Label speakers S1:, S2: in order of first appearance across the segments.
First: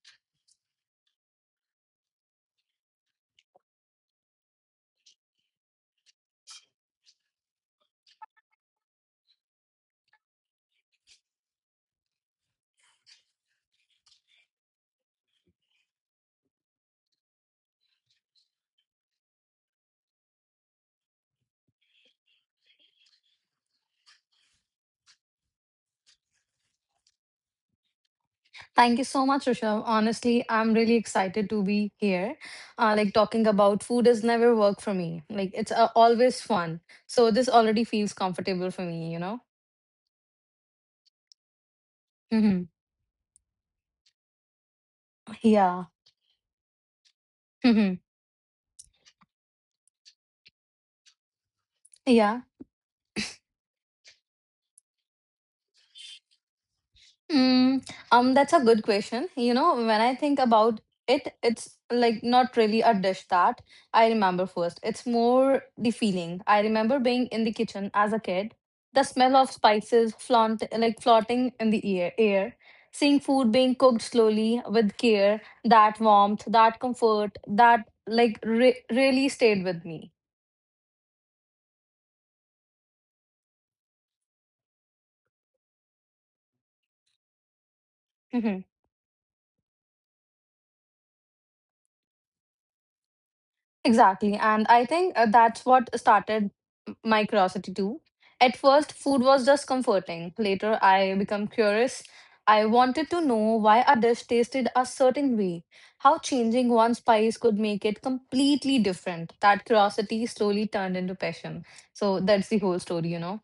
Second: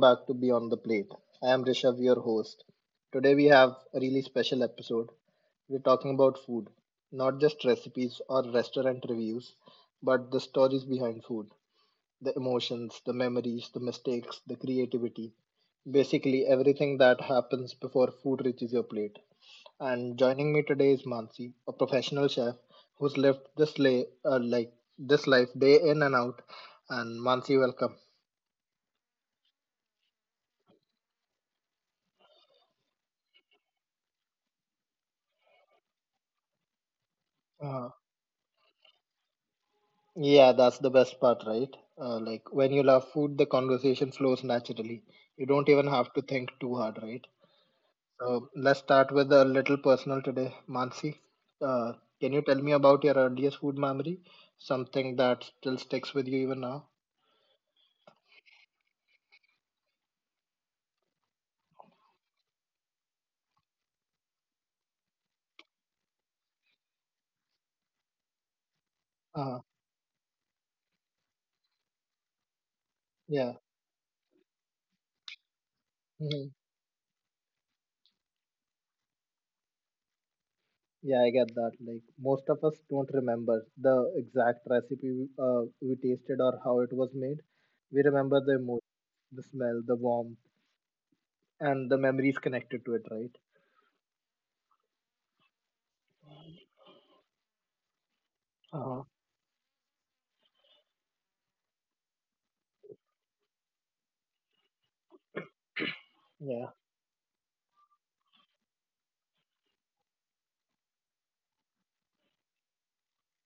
S1: back to Beyond the Plate. I am Rishabh, your host. Today we have a really special episode. We're talking about food, not just recipes or restaurant reviews, but the stories behind food, the emotions, the memories, the mistakes, the creativity. Basically, everything that happens before food reaches your plate. And joining me today is Mansi, a professional chef who's lived this life day in and out. And Mansi, welcome.
S2: Thank you so much, Rishabh. Honestly, I'm really excited to be here. Like talking about food has never worked for me. Like it's always fun. So this already feels comfortable for me, you know?
S1: Yeah, that's the best part, right? Like
S2: Hmm.
S1: when you love food, the conversation flows naturally. You don't
S2: Yeah.
S1: even have to think too hard, right?
S2: Hmm.
S1: So let's start with a little personal today. Mansi, uh, can
S2: Yeah.
S1: you tell me about your earliest food memory? Something that still sticks with you even now?
S2: Mm, that's a good question. You know, when I think about it, it's like not really a dish that I remember first. It's more the feeling. I remember being in the kitchen as a kid, the smell of
S1: Uh,
S2: spices flaunt like floating in the air, seeing food
S1: yeah.
S2: being cooked slowly with care, that warmth,
S1: Hmm.
S2: that comfort, that like re really stayed with me.
S1: Yeah, I get that. Like most of us don't remember the exact recipe we tasted or how it was made. We remember the emotion, the smell, the warmth, and the memories connected to it, right?
S2: Exactly. And I think that's what started my curiosity too. At first,
S1: Uh-huh.
S2: food was just comforting. Later, I became curious. I wanted to know why a dish tasted a certain way, how
S1: Yeah,
S2: changing one spice could make it completely different. That curiosity slowly turned into passion. So that's the whole story, you know.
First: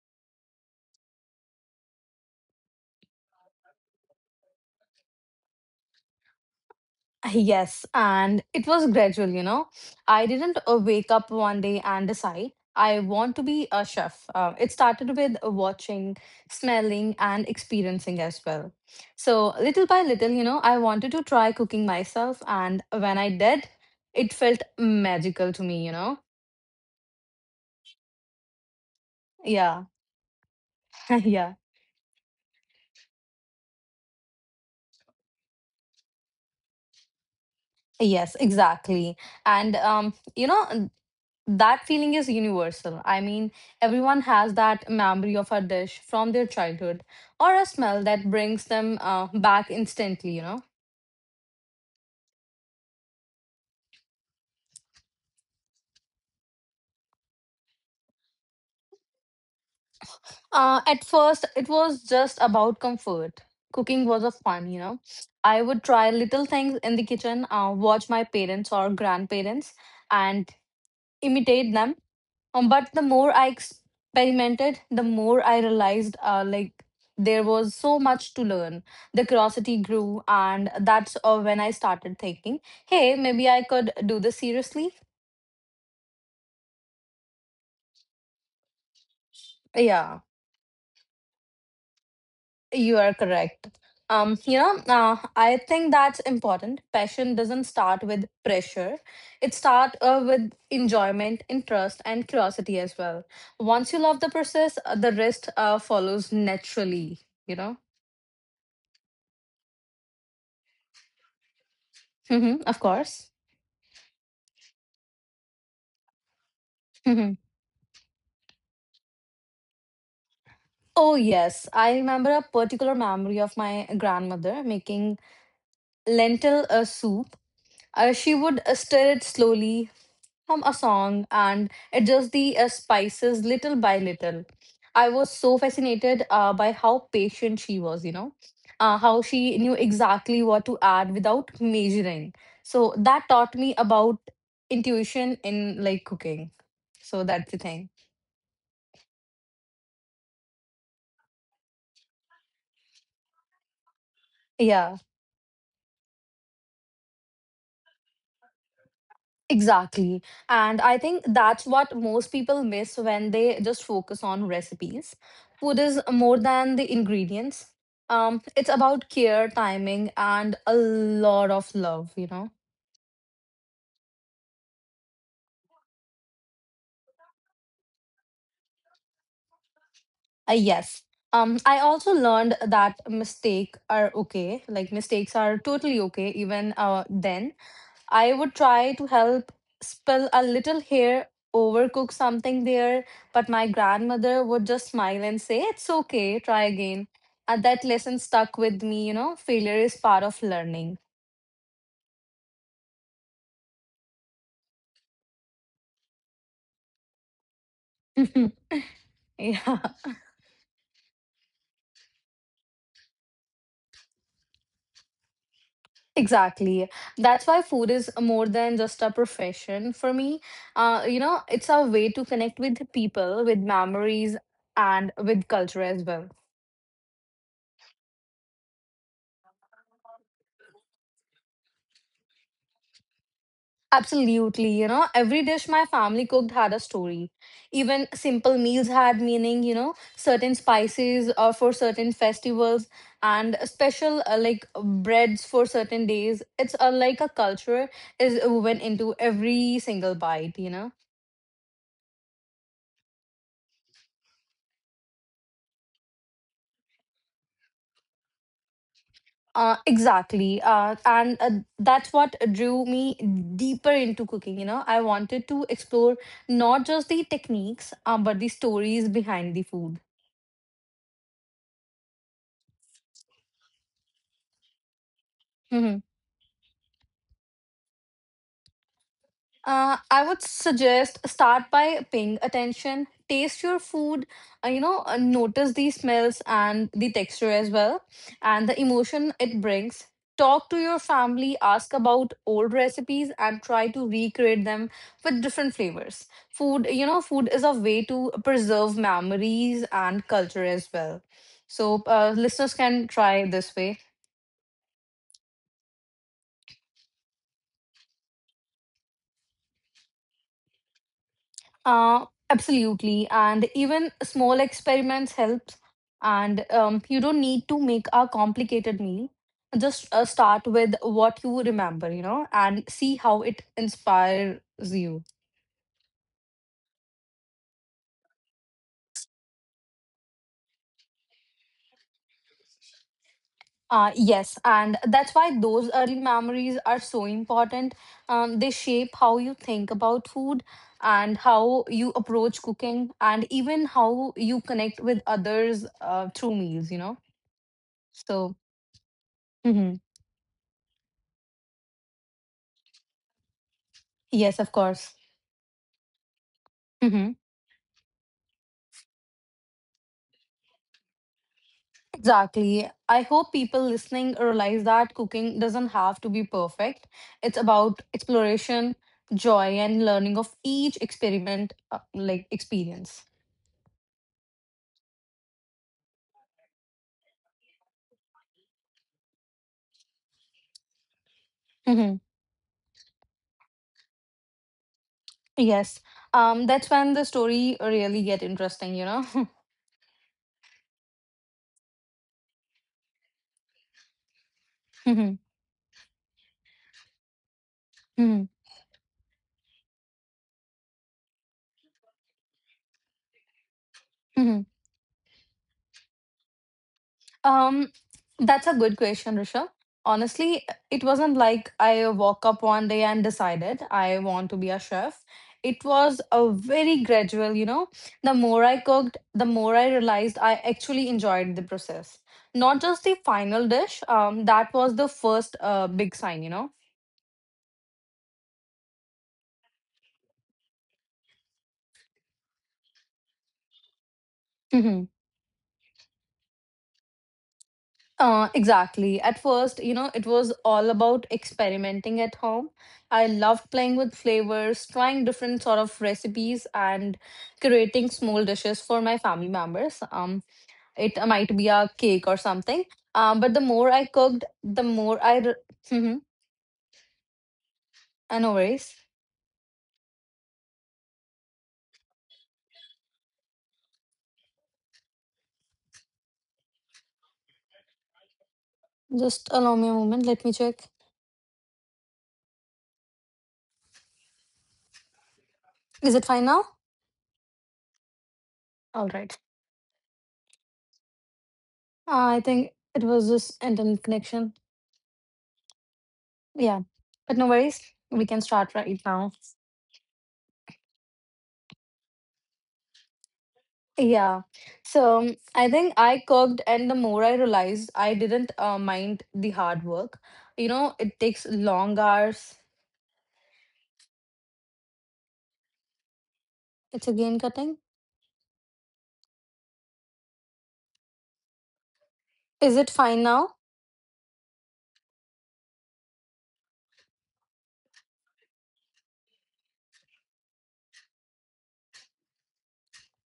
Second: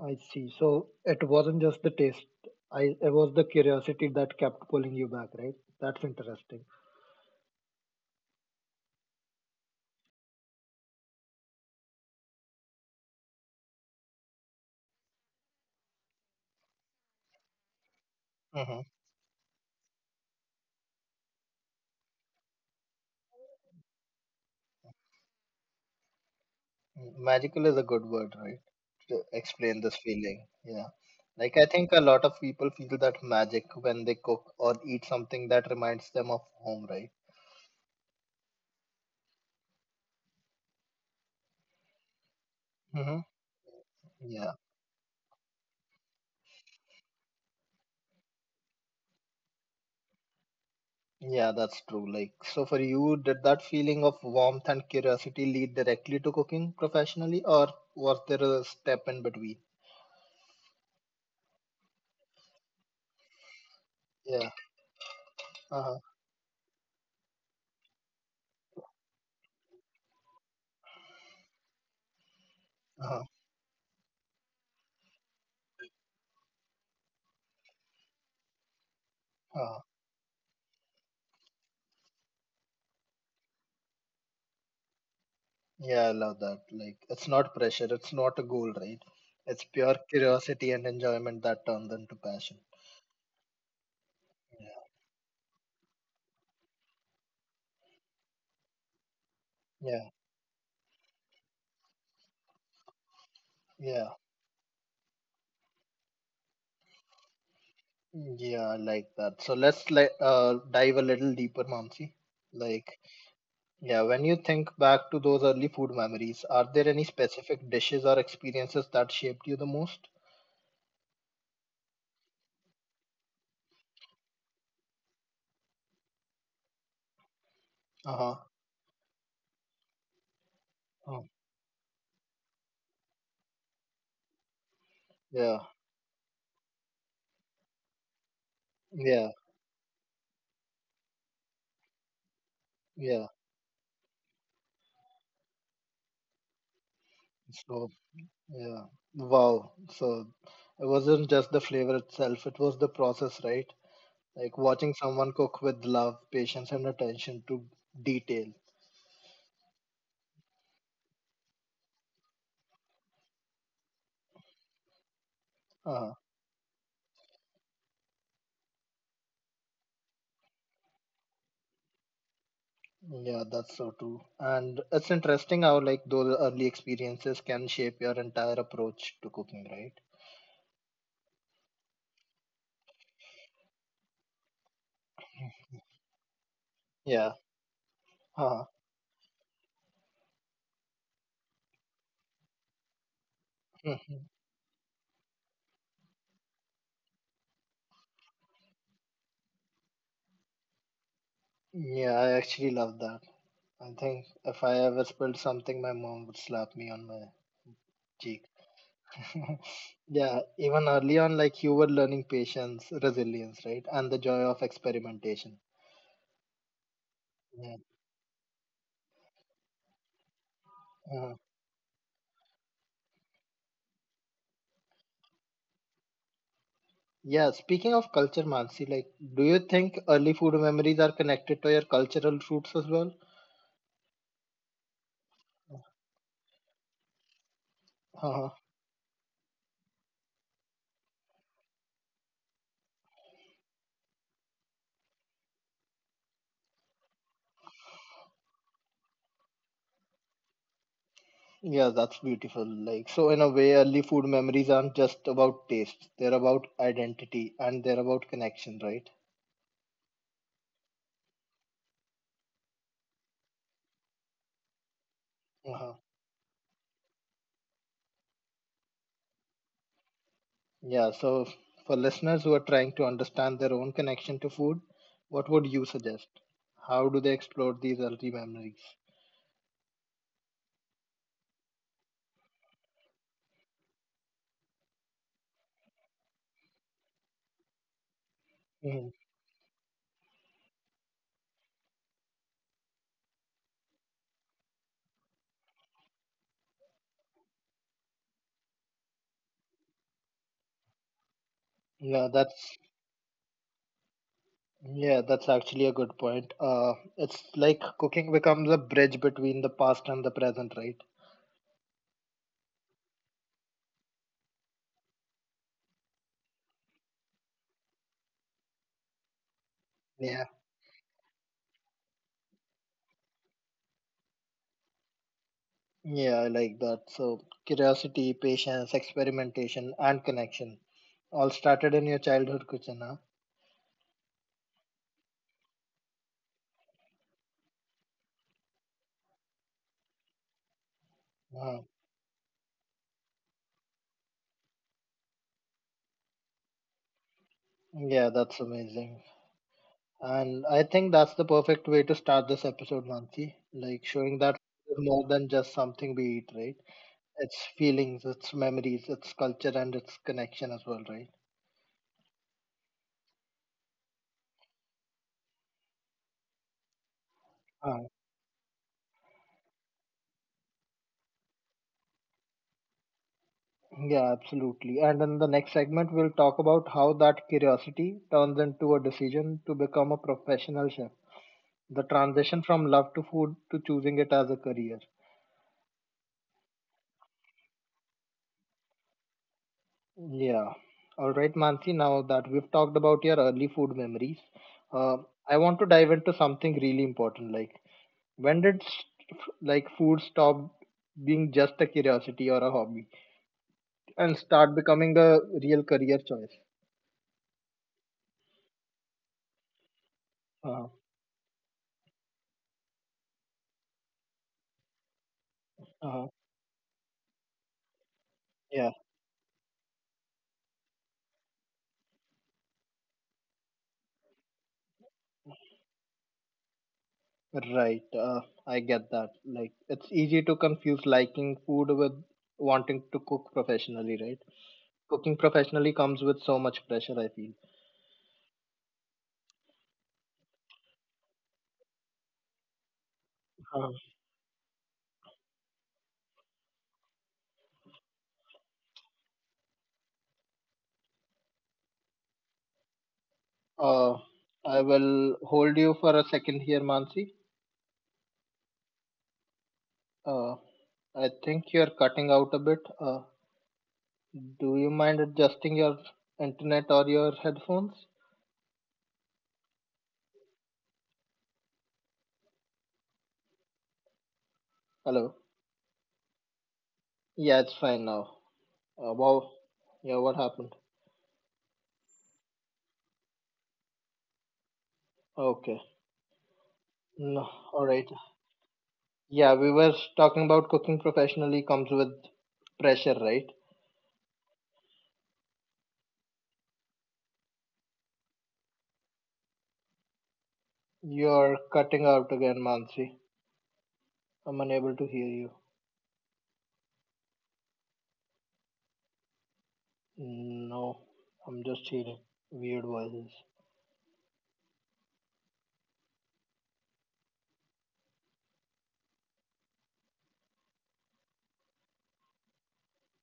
S1: I see. So it wasn't just the taste. I It was the curiosity that kept pulling you back, right? That's interesting.
S2: Yes, and it was gradual, you know. I didn't wake up one day and decide I want to be a chef. It started with watching, smelling, and experiencing as well.
S1: Hmm.
S2: So, little by little, you know, I wanted to try cooking myself, and when I did, it felt magical to me, you know.
S1: Magical is a good word, right? To explain
S2: Yeah,
S1: this feeling. Yeah.
S2: yeah.
S1: Like, I think a lot of people feel that magic when they cook or eat something that reminds them of home, right?
S2: Yes, exactly. And you know, that feeling is universal. I
S1: Mm-hmm.
S2: mean, everyone has
S1: Yeah.
S2: that memory of a dish from their childhood or a smell that brings them back instantly, you know.
S1: Yeah, that's true. Like, so for you, did that feeling of warmth and curiosity lead directly to cooking professionally, or was there a step in between?
S2: At first, it was just about comfort. Cooking was a
S1: Yeah.
S2: fun, you know. I would
S1: Uh-huh.
S2: try little things in the kitchen, watch my parents or grandparents, and imitate them. But the
S1: Uh-huh.
S2: more I experimented, the more I realized there was so much to learn. The curiosity
S1: Uh-huh.
S2: grew, and that's when I started thinking, hey, maybe I could do this seriously.
S1: Yeah, I love that. Like, it's not pressure, it's not a goal, right? It's pure
S2: Yeah,
S1: curiosity and enjoyment that turns into passion.
S2: you are correct. I think that's important. Passion doesn't start with pressure. It starts
S1: Yeah,
S2: uh, with enjoyment, interest, and curiosity as well. Once you
S1: yeah,
S2: love the process, the rest follows naturally, you know?
S1: yeah, I like that. So let's dive a little deeper, Mamsi.
S2: Hmm. Of
S1: Like,
S2: course.
S1: yeah, when you think back to those early food memories, are there any
S2: Mhm.
S1: specific dishes or experiences that shaped you the most?
S2: Oh, yes. I remember a particular memory of my grandmother making lentil soup. Uh, she
S1: Uh-huh.
S2: would uh, stir it slowly, hum a song,
S1: Oh,
S2: and adjust the spices little by little. I was so
S1: yeah,
S2: fascinated by how patient she was, you know, how
S1: yeah,
S2: she knew exactly what to add without measuring. So that
S1: yeah.
S2: taught me about intuition in cooking. So that's the
S1: So,
S2: thing.
S1: yeah. Wow. So it wasn't just the flavor itself, it was the process, right? Like watching
S2: Yeah.
S1: someone cook with love, patience, and attention to detail.
S2: Exactly. And I think that's what most people miss when they just focus on recipes. Food is
S1: Uh,
S2: more than the ingredients. It's about care, timing, and a lot of love, you know.
S1: yeah, that's so true. And it's interesting how like those early experiences can shape your entire approach to cooking, right?
S2: Yes. I also learned that mistake are okay. Like mistakes are totally okay even
S1: Yeah.
S2: then. I would
S1: Uh,
S2: try to help spill a little here, overcook something there, but my
S1: mhm.
S2: grandmother would just smile and say, It's okay, try again. And that lesson stuck with me, you know, failure is part of learning.
S1: Yeah, I actually love that. I think if I ever spilled something, my mom would slap me on my cheek.
S2: Yeah,
S1: Yeah, even early on, like you were learning patience, resilience, right? And the joy of experimentation.
S2: exactly. That's why
S1: Yeah.
S2: food is more than just a profession for me.
S1: Uh-huh.
S2: It's a way to connect with people, with memories, and with culture as well.
S1: Yeah, speaking of culture, Mansi, like, do you think early food memories are connected to your cultural roots as well?
S2: Absolutely. You know, every dish my family cooked had a story. Even
S1: Uh-huh.
S2: simple meals had meaning, you know, certain spices or for certain festivals and special breads for certain days. It's like a culture is woven into every single bite, you know.
S1: Yeah, that's beautiful. Like, so in a way, early food memories aren't just about taste, they're about identity and they're about connection, right?
S2: Exactly. And that's what drew me deeper into cooking, you know. I wanted to
S1: Uh-huh.
S2: explore not just the techniques, but the stories behind the food.
S1: Yeah, so for listeners who are trying to understand their own connection to food, what would you
S2: Mm-hmm.
S1: suggest? How do they explore these early memories?
S2: I would suggest start by paying attention, taste your food, notice the smells and the texture as well, and the
S1: Mhm.
S2: emotion it brings. Talk to your family, ask about old recipes, and try to recreate them with different flavors. Food, you know, food is a way to preserve memories and culture as well. So,
S1: Yeah,
S2: listeners
S1: that's
S2: can try this way.
S1: Yeah, that's actually a good point. It's like cooking becomes a bridge between the past and the present, right?
S2: Absolutely. And even small experiments helps. And you don't need to make a complicated meal. Just
S1: Yeah,
S2: start with what you remember, you know, and see how it inspires you.
S1: yeah, I like that. So, curiosity, patience, experimentation, and connection all started in your childhood kitchen, huh?
S2: Yes, and that's why those early memories are so important. They shape how you think about food and
S1: Wow.
S2: how you approach cooking and even how you connect with others through meals, you know.
S1: Yeah,
S2: So,
S1: that's amazing.
S2: mhm.
S1: And I think that's the perfect way to start this episode, Mansi. Like showing that
S2: Yes, of
S1: food is
S2: course.
S1: more than just something we eat, right?
S2: Mhm.
S1: It's feelings, it's memories, it's culture, and it's connection as well, right?
S2: Exactly. I hope people listening realize that cooking doesn't have to be perfect. It's about exploration, joy, and learning of each experiment, like experience.
S1: Yeah, absolutely. And in the next segment, we'll talk about how that curiosity turns into a decision to become a professional chef. The
S2: Hmm.
S1: transition from love to food to choosing it as a career.
S2: Yes. That's when the story really get interesting, you know.
S1: Yeah. All right, Mansi, now that we've talked about your early food memories, uh,
S2: Mhm.
S1: I want to dive into something really important. Like,
S2: Mhm.
S1: when did like food stop being just a curiosity or a hobby and
S2: Mhm.
S1: start becoming a real career choice?
S2: Um, That's a good question, Risha. Honestly,
S1: Uh-huh.
S2: it wasn't like I woke up one day and decided I want to be a chef. It was
S1: Uh-huh.
S2: a very gradual, you know. The more I
S1: Yeah.
S2: cooked, the more I realized I actually enjoyed the process. Not just the final dish, that was the first big sign, you
S1: Right, I get that. Like, it's easy to confuse liking food with wanting to cook professionally, right?
S2: know.
S1: Cooking professionally comes with so much pressure, I feel.
S2: Exactly. At first, you know, it was all about experimenting at home. I loved
S1: Uh,
S2: playing with flavors, trying different sort of recipes, and creating small dishes for my family members. It might be a cake or something. But the more I
S1: Uh,
S2: cooked, the
S1: I
S2: more I.
S1: will
S2: Re-
S1: hold you
S2: mm-hmm.
S1: for a second here, Mansi.
S2: No worries.
S1: Uh, I think you're cutting out a bit. Do you mind adjusting your internet or your headphones?
S2: Just allow me a moment. Let me check.
S1: Hello?
S2: Is it fine now?
S1: Yeah, it's fine now.
S2: All right.
S1: Wow. Yeah, what happened?
S2: I think it was just internet connection.
S1: Okay.
S2: Yeah, but
S1: No,
S2: no worries.
S1: alright.
S2: We can start right now.
S1: Yeah, we were talking about cooking professionally comes with pressure, right?
S2: Yeah. I think I cooked, and the more I realized, I didn't mind the hard work. You know, it takes
S1: You're
S2: long
S1: cutting out
S2: hours.
S1: again, Mansi. I'm unable to hear you.
S2: It's again cutting.
S1: No, I'm just hearing
S2: Is
S1: weird
S2: it fine
S1: voices.
S2: now?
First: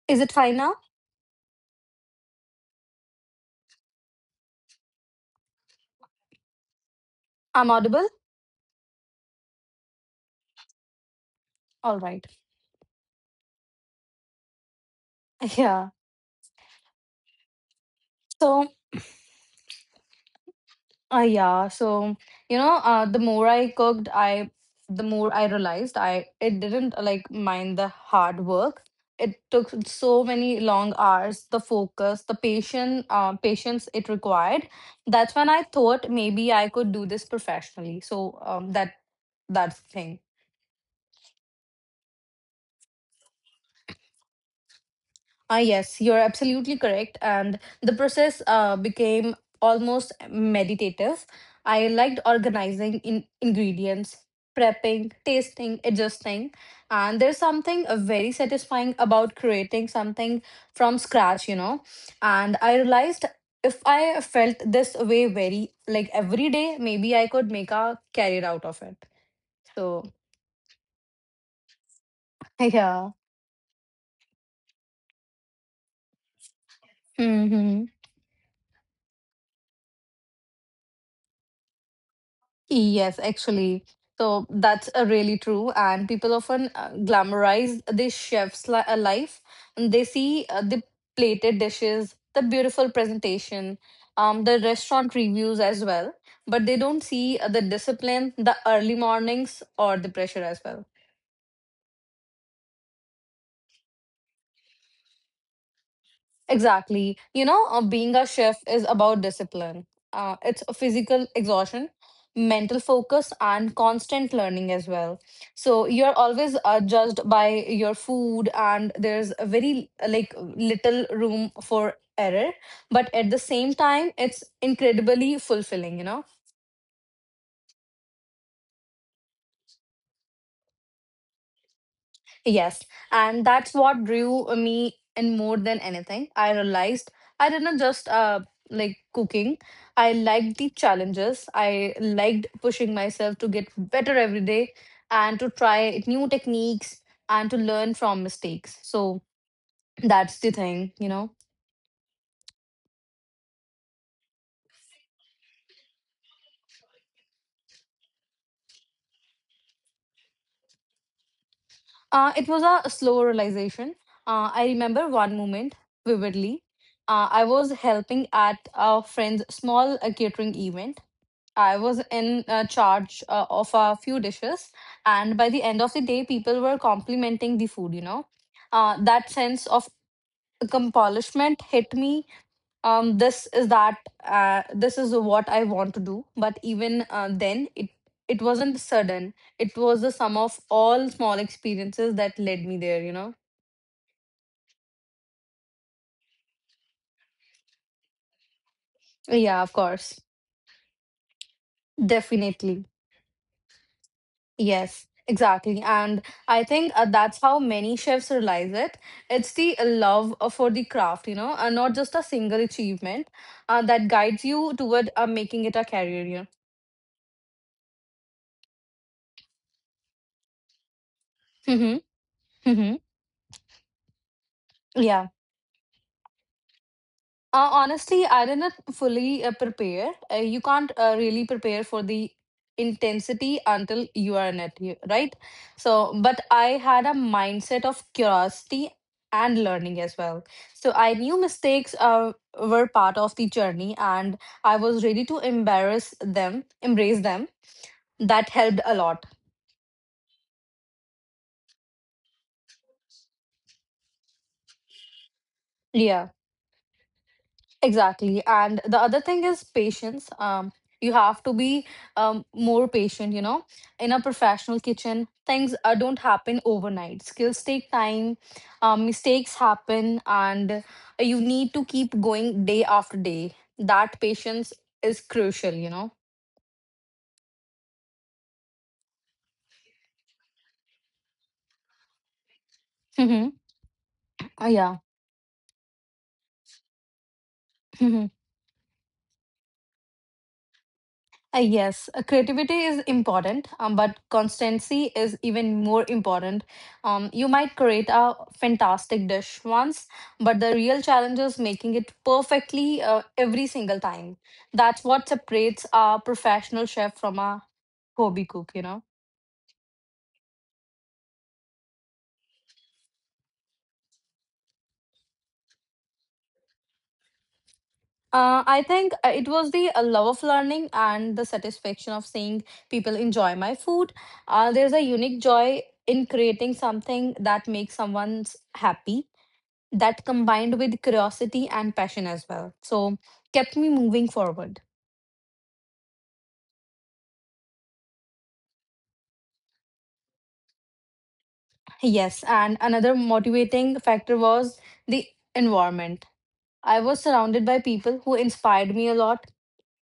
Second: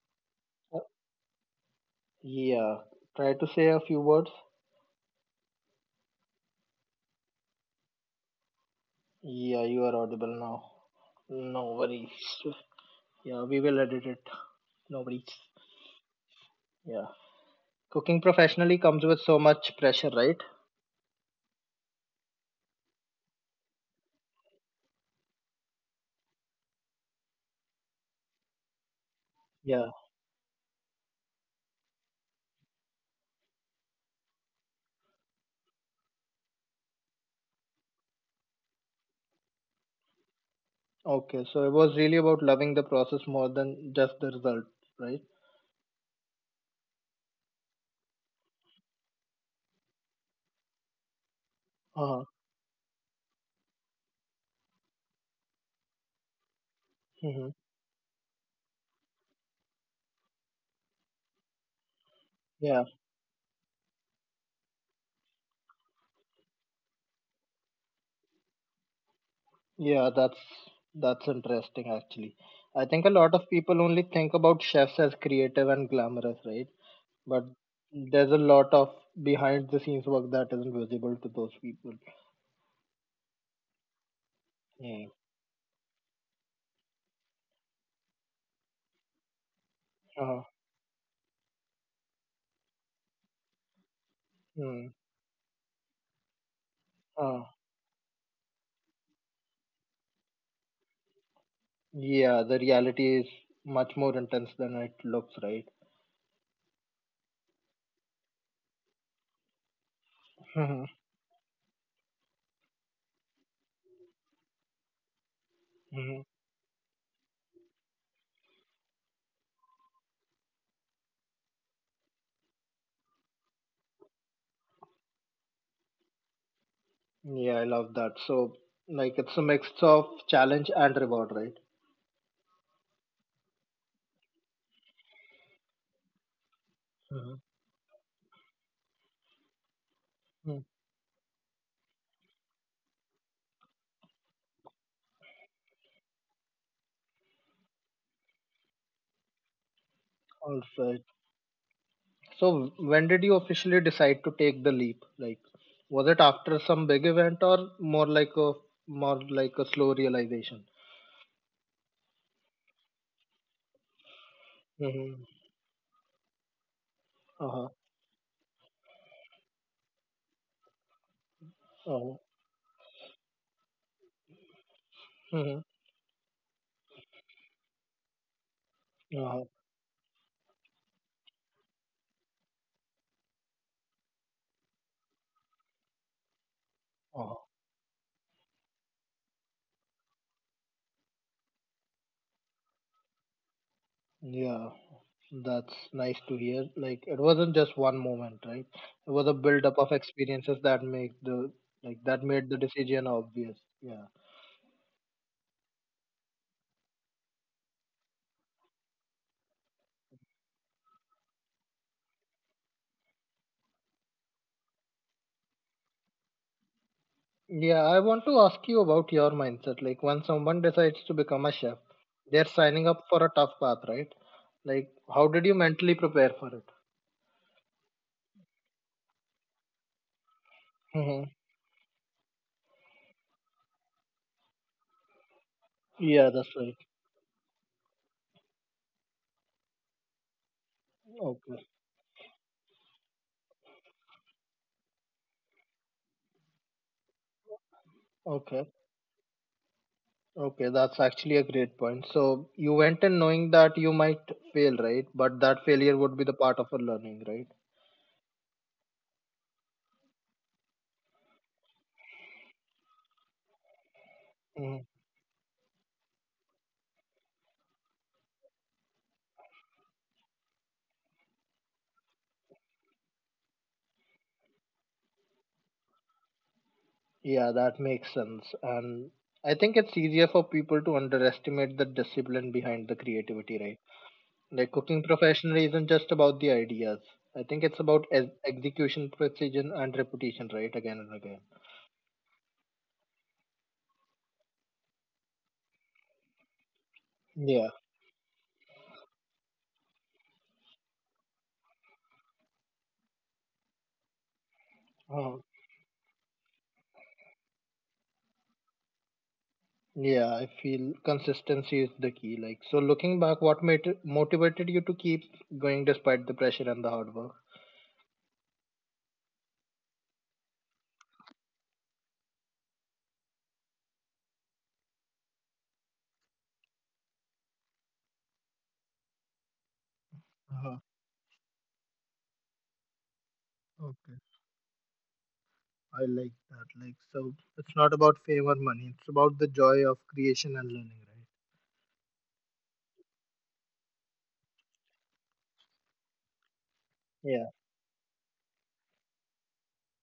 S2: Is it fine now?
S1: Uh, Yeah, try to say a few words.
S2: I'm audible?
S1: Yeah, you are audible now. No
S2: All right.
S1: worries. Yeah, we will edit it. No worries.
S2: Yeah.
S1: Yeah. Cooking
S2: So
S1: professionally comes with so much pressure, right?
S2: Uh, yeah, so the more I cooked, I the more I realized I it didn't mind the hard work. It took
S1: Yeah.
S2: so many long hours, the focus, the patience it required. That's when I thought maybe I could do this professionally. So that's the thing.
S1: Okay, so it was really about loving the process more than just the result, right?
S2: Ah, yes, you're absolutely correct. And the process became almost meditative. I liked
S1: Uh-huh.
S2: organizing in ingredients, prepping, tasting, adjusting. And there's
S1: Mm-hmm.
S2: something very satisfying about creating something from scratch, you know. And I
S1: Yeah,
S2: realized if I felt this way very, like every day, maybe I could make a career out of it. So,
S1: yeah, that's interesting actually. I think
S2: yeah.
S1: a lot of people only think about chefs as creative and glamorous, right? But
S2: Hmm.
S1: there's a lot of behind the scenes work that isn't visible to those people.
S2: Yes, actually. So that's
S1: Yeah.
S2: really true. And people often glamorize this chef's life. And they
S1: Uh,
S2: see the plated dishes, the beautiful presentation, the
S1: mm,
S2: restaurant reviews as well. But they don't
S1: uh,
S2: see the discipline, the early mornings, or the pressure as well.
S1: yeah, the reality is much more intense than it looks, right?
S2: Exactly. You know, being a chef is about discipline. It's a
S1: Mhm,
S2: physical exhaustion, mental focus, and constant learning as well. So you're
S1: mhm.
S2: always judged by your food, and there's a very little room for error. But at the same time, it's incredibly fulfilling. You know.
S1: Yeah, I love that. So, like, it's a mix of challenge and reward, right?
S2: Yes, and that's what drew me in more than anything. I realized
S1: Mm-hmm.
S2: I didn't just like cooking. I
S1: Hmm.
S2: liked the challenges. I liked pushing myself to get better every day and to try new techniques and to learn from mistakes. So that's the
S1: All
S2: thing,
S1: right.
S2: you know.
S1: So when did you officially decide to take the leap? Like, was it after some big event or more like a slow realization?
S2: It was a slow realization. I remember
S1: Mm-hmm.
S2: one moment vividly. I
S1: Uh-huh.
S2: was helping at a friend's small catering event. I was
S1: Uh-huh.
S2: in charge of a few dishes, and by
S1: Mm-hmm.
S2: the end of the day, people were complimenting the food. You know, that
S1: Uh-huh.
S2: sense of accomplishment hit me. This is that. This is what I want to do. But even
S1: Uh-huh.
S2: then, it wasn't sudden. It was the sum of all small experiences that led me there. You know.
S1: Yeah, that's nice to hear. Like, it wasn't just one moment, right? It was a
S2: Yeah, of
S1: build-up of
S2: course,
S1: experiences that make the like that made the
S2: definitely.
S1: decision obvious. Yeah.
S2: Yes, exactly. And I think that's how many chefs realize it. It's the love for the craft, you know, not just a single achievement that guides you toward making it a career. You
S1: Yeah, I want to ask you about your mindset. Like when someone decides to become a
S2: know?
S1: chef,
S2: Hmm.
S1: they're signing
S2: Hmm.
S1: up for a tough path, right? Like how
S2: Yeah.
S1: did you mentally prepare for it?
S2: Honestly, I didn't fully prepare. You can't
S1: Mm-hmm.
S2: really prepare for the intensity until you are in it, you- right? So,
S1: Yeah,
S2: but
S1: that's
S2: I
S1: right.
S2: had a mindset of curiosity and learning as well. So I knew
S1: Okay.
S2: mistakes were part of the journey, and I was ready to embrace them. That
S1: Okay.
S2: helped a lot.
S1: Okay, that's actually a great point. So you went in knowing that you might fail, right? But that failure would be
S2: Yeah.
S1: the part of a learning, right?
S2: Exactly. And the other thing is patience. You have to be more patient, you know. In a
S1: Hmm.
S2: professional kitchen, things don't happen overnight. Skills take time, mistakes happen, and you need to keep going day after day. That patience is crucial, you know.
S1: Yeah, that makes sense. And I think it's easier for people to underestimate the discipline behind the
S2: Mm-hmm.
S1: creativity, right? Like
S2: Yeah.
S1: cooking professional isn't just about the ideas. I think it's about execution, precision, and reputation, right? Again and again.
S2: Yes, creativity is important, but constancy is even more important. You
S1: Yeah.
S2: might create a fantastic dish once, but the real challenge is making it perfectly every single time. That's what
S1: Uh,
S2: separates a professional chef from a hobby cook.
S1: yeah, I feel consistency is the key. Like, so looking back, what motivated you to keep going despite the pressure and the hard work?
S2: I think it was the love of learning and the satisfaction of seeing people enjoy my food. There's a unique joy in creating something that makes someone happy, that combined
S1: Uh-huh.
S2: with curiosity and passion as well. So kept me
S1: Okay,
S2: moving forward.
S1: I like that. Like, so it's not about fame or money, it's about the joy of creation and learning, right?
S2: Yes, and another motivating factor was the environment. I was
S1: Yeah.
S2: surrounded by people who inspired me a lot,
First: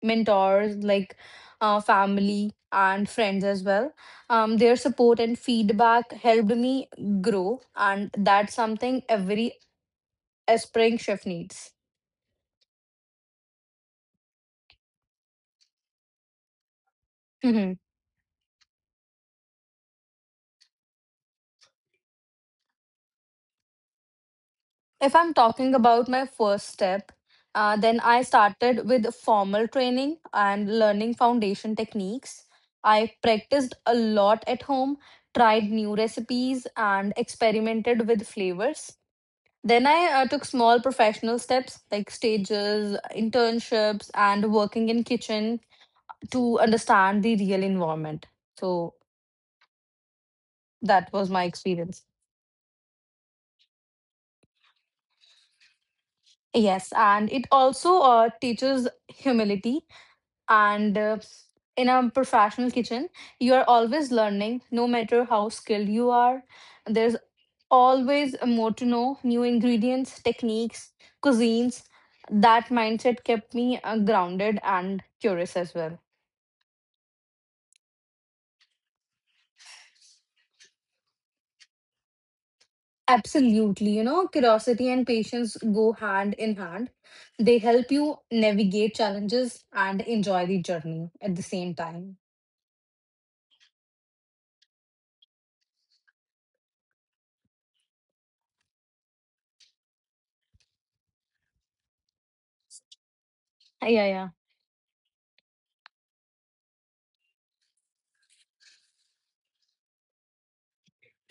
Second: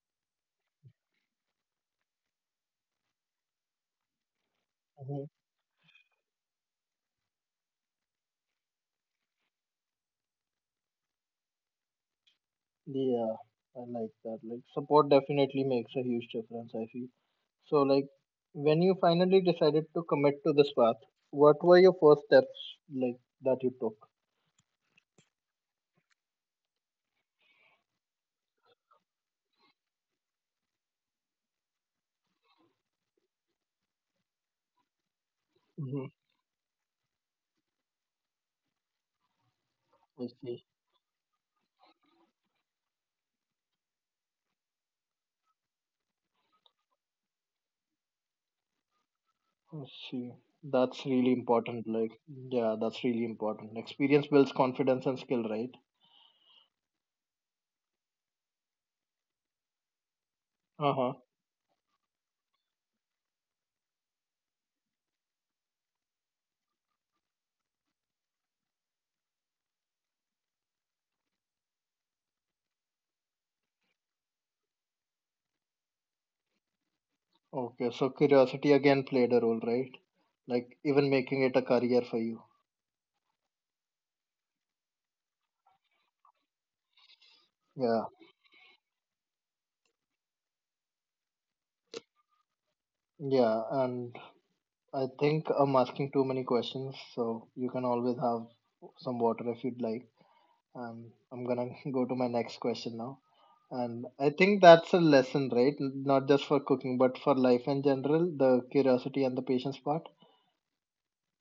S2: mentors like family and friends as well. Their support
S1: Hmm.
S2: and feedback helped me grow, and that's something every aspiring chef needs.
S1: Yeah. I like that. Like, support definitely makes a huge difference, I feel. So, like, when you finally decided to commit to this path, what were your first steps like that you took?
S2: If I'm talking about my first step, then I started with formal training and learning foundation techniques. I practiced a lot at home, tried new
S1: Mm-hmm.
S2: recipes, and experimented with flavors. Then I
S1: I
S2: took
S1: see.
S2: small professional steps like stages, internships, and working in kitchen to understand the real environment. So
S1: I see. That's
S2: that
S1: really
S2: was my
S1: important.
S2: experience.
S1: Yeah, that's really important. Experience builds confidence and skill, right?
S2: Yes, and it also teaches humility,
S1: Uh
S2: and
S1: huh.
S2: in a professional kitchen you are always learning, no matter how skilled you are. There's always more to know: new ingredients, techniques, cuisines. That mindset kept me grounded and curious as well.
S1: Okay, so curiosity again played a role, right? Like, even making it a career for you.
S2: Absolutely. Curiosity and patience go hand in hand. They help
S1: Yeah,
S2: you navigate challenges and enjoy the journey at the same time.
S1: yeah, and I think I'm asking too many questions, so you can always have some water if you'd like. And I'm gonna go to my next question now. And
S2: Yeah,
S1: I
S2: yeah.
S1: think that's a lesson, right? Not just for cooking, but for life in general, the curiosity and the patience part.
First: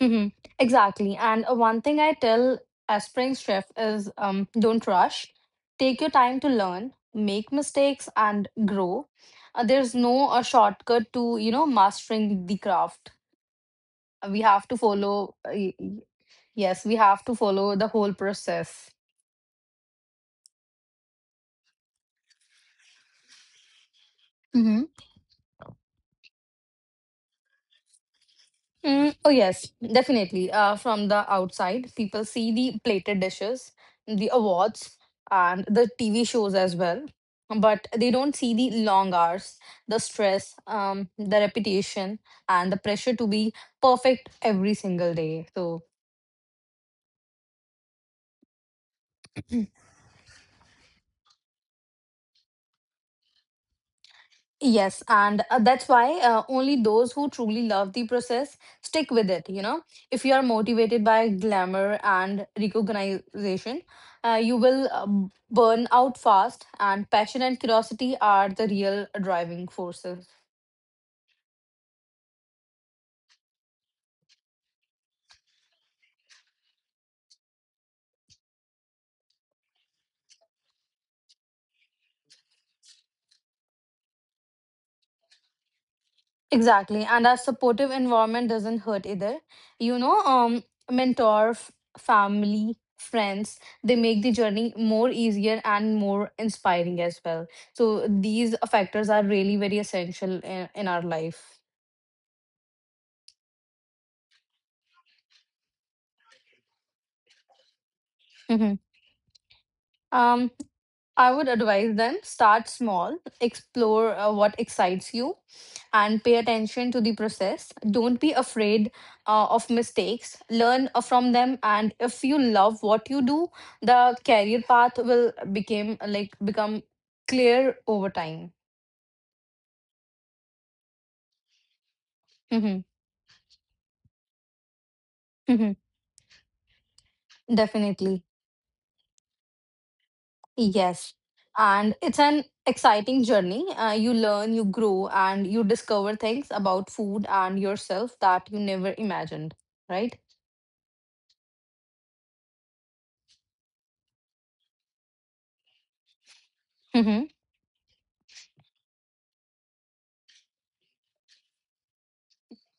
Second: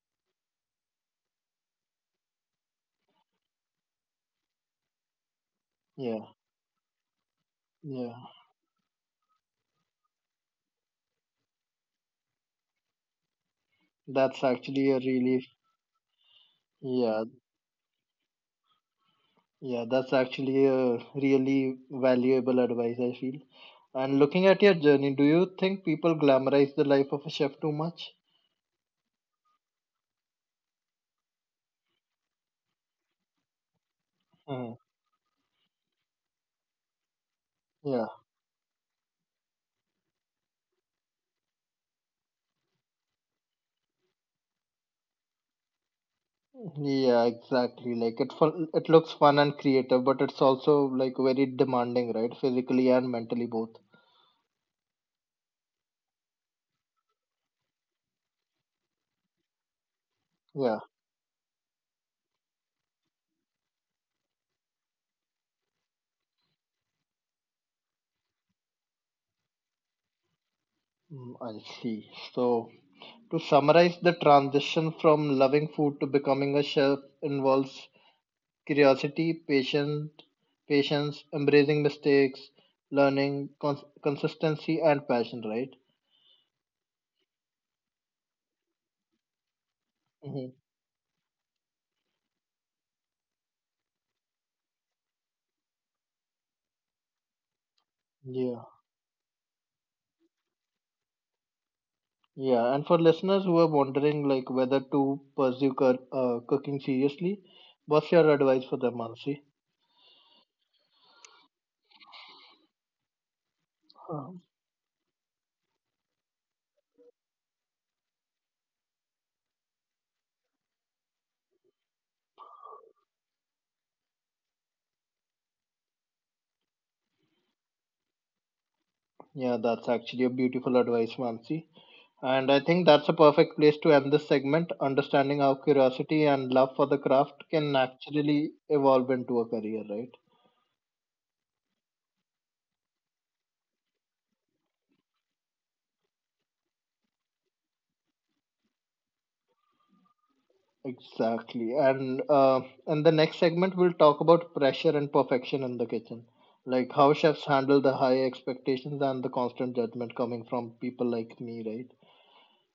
S2: Mm-hmm. Exactly. And one thing I tell aspiring chef is don't rush. Take your
S1: Yeah,
S2: time to learn, make mistakes,
S1: yeah.
S2: and grow. There's no a shortcut to mastering the craft. We
S1: That's
S2: have to
S1: actually a
S2: follow.
S1: really,
S2: Yes, we have
S1: yeah,
S2: to follow the whole process.
S1: yeah, that's actually a really valuable advice, I feel. And looking at your journey, do you think people glamorize the life of a chef too much?
S2: Mm, oh, yes, definitely. From the outside, people see the plated dishes, the
S1: Mhm.
S2: awards, and the TV shows as well. But
S1: Yeah,
S2: they don't see the long hours, the stress, the reputation, and the pressure to be perfect every single day. So
S1: yeah, exactly. Like it fun, it looks fun and creative, but it's also like very demanding, right? Physically and mentally both.
S2: yes, and that's why only those who truly love the process stick with it. If you are
S1: Yeah,
S2: motivated by glamour and recognition, you will burn out fast, and passion and curiosity are the real driving forces.
S1: I see. So to summarize, the transition from loving food to becoming a chef involves curiosity, patience, embracing mistakes, learning, consistency, and passion. Right?
S2: Exactly, and our supportive environment doesn't hurt either. You know,
S1: Hmm.
S2: um, Mentor, family, friends, they make the journey more easier and more inspiring as well. So these
S1: Yeah,
S2: factors are really very essential in our life.
S1: yeah. And for listeners who are wondering, like whether to pursue cooking seriously, what's your advice for
S2: Mhm.
S1: them, Mansi?
S2: Um, I would advise them start small, explore
S1: Um,
S2: what excites you, and pay attention to the process. Don't be afraid of mistakes. Learn from them, and if you love what you do, the career path will become clear over time.
S1: yeah, that's actually a beautiful advice, Mansi. And I
S2: Hmm.
S1: think that's a perfect place to end this segment, understanding how
S2: Hmm.
S1: curiosity and love for the craft can
S2: Definitely,
S1: naturally evolve into a career, right?
S2: yes. And it's an exciting journey. You learn, you grow, and you discover things about food and yourself that you never imagined. Right.
S1: Exactly. And in the next segment, we'll talk about pressure and perfection in the kitchen, like how chefs handle the high expectations and the constant judgment coming from people like me, right?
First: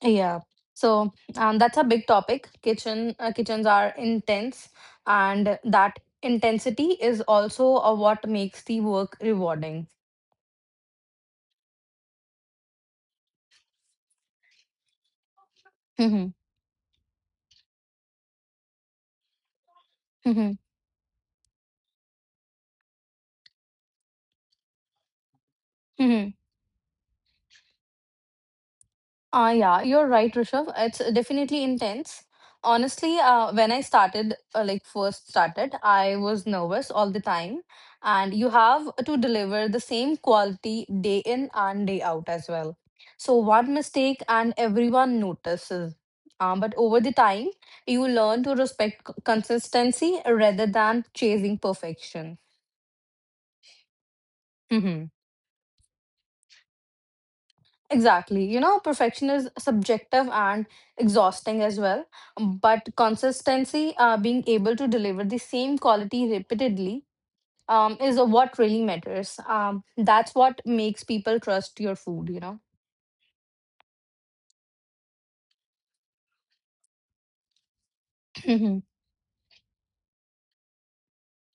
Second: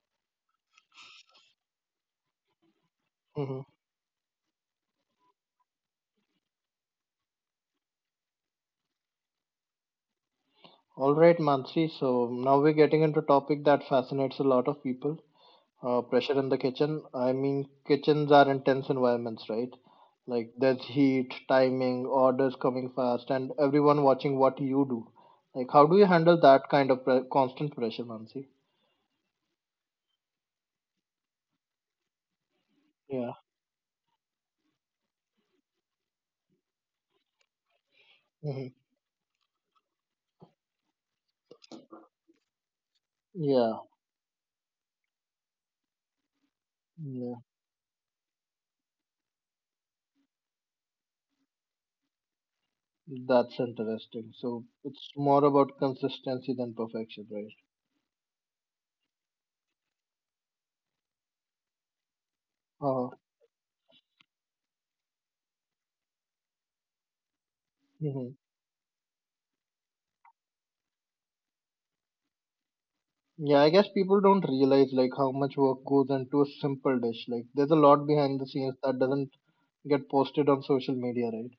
S2: Yeah. So that's a big topic. Kitchen uh,
S1: Mm-hmm.
S2: kitchens are intense, and that intensity is also what makes the work rewarding.
S1: All right, Mansi. So now we're getting into a topic that fascinates a lot of people.
S2: Mm-hmm.
S1: Pressure in the kitchen. I mean, kitchens are intense environments, right? Like
S2: Mm-hmm.
S1: there's heat, timing, orders coming fast, and everyone watching what you do. Like, how do you
S2: Mm-hmm.
S1: handle that kind of constant pressure, Mansi?
S2: Yeah, you're right, Rishabh. It's definitely intense. Honestly,
S1: Yeah.
S2: when I started, first started, I was nervous all the time. And you
S1: Hmm.
S2: have to deliver the same quality day in and day out as well. So one
S1: Yeah.
S2: mistake and everyone notices. But over the
S1: Yeah.
S2: time, you learn to respect consistency rather than chasing perfection.
S1: That's interesting. So
S2: Mm-hmm.
S1: it's more about consistency than perfection, right?
S2: Exactly. Perfection is subjective and exhausting as well. But
S1: Uh,
S2: consistency, being able to deliver the same quality repeatedly, is
S1: hmm.
S2: what really matters. That's what makes people trust your food.
S1: Yeah, I guess people don't realize like how much work goes into a simple dish. Like, there's a lot behind the scenes that doesn't get posted on social media, right?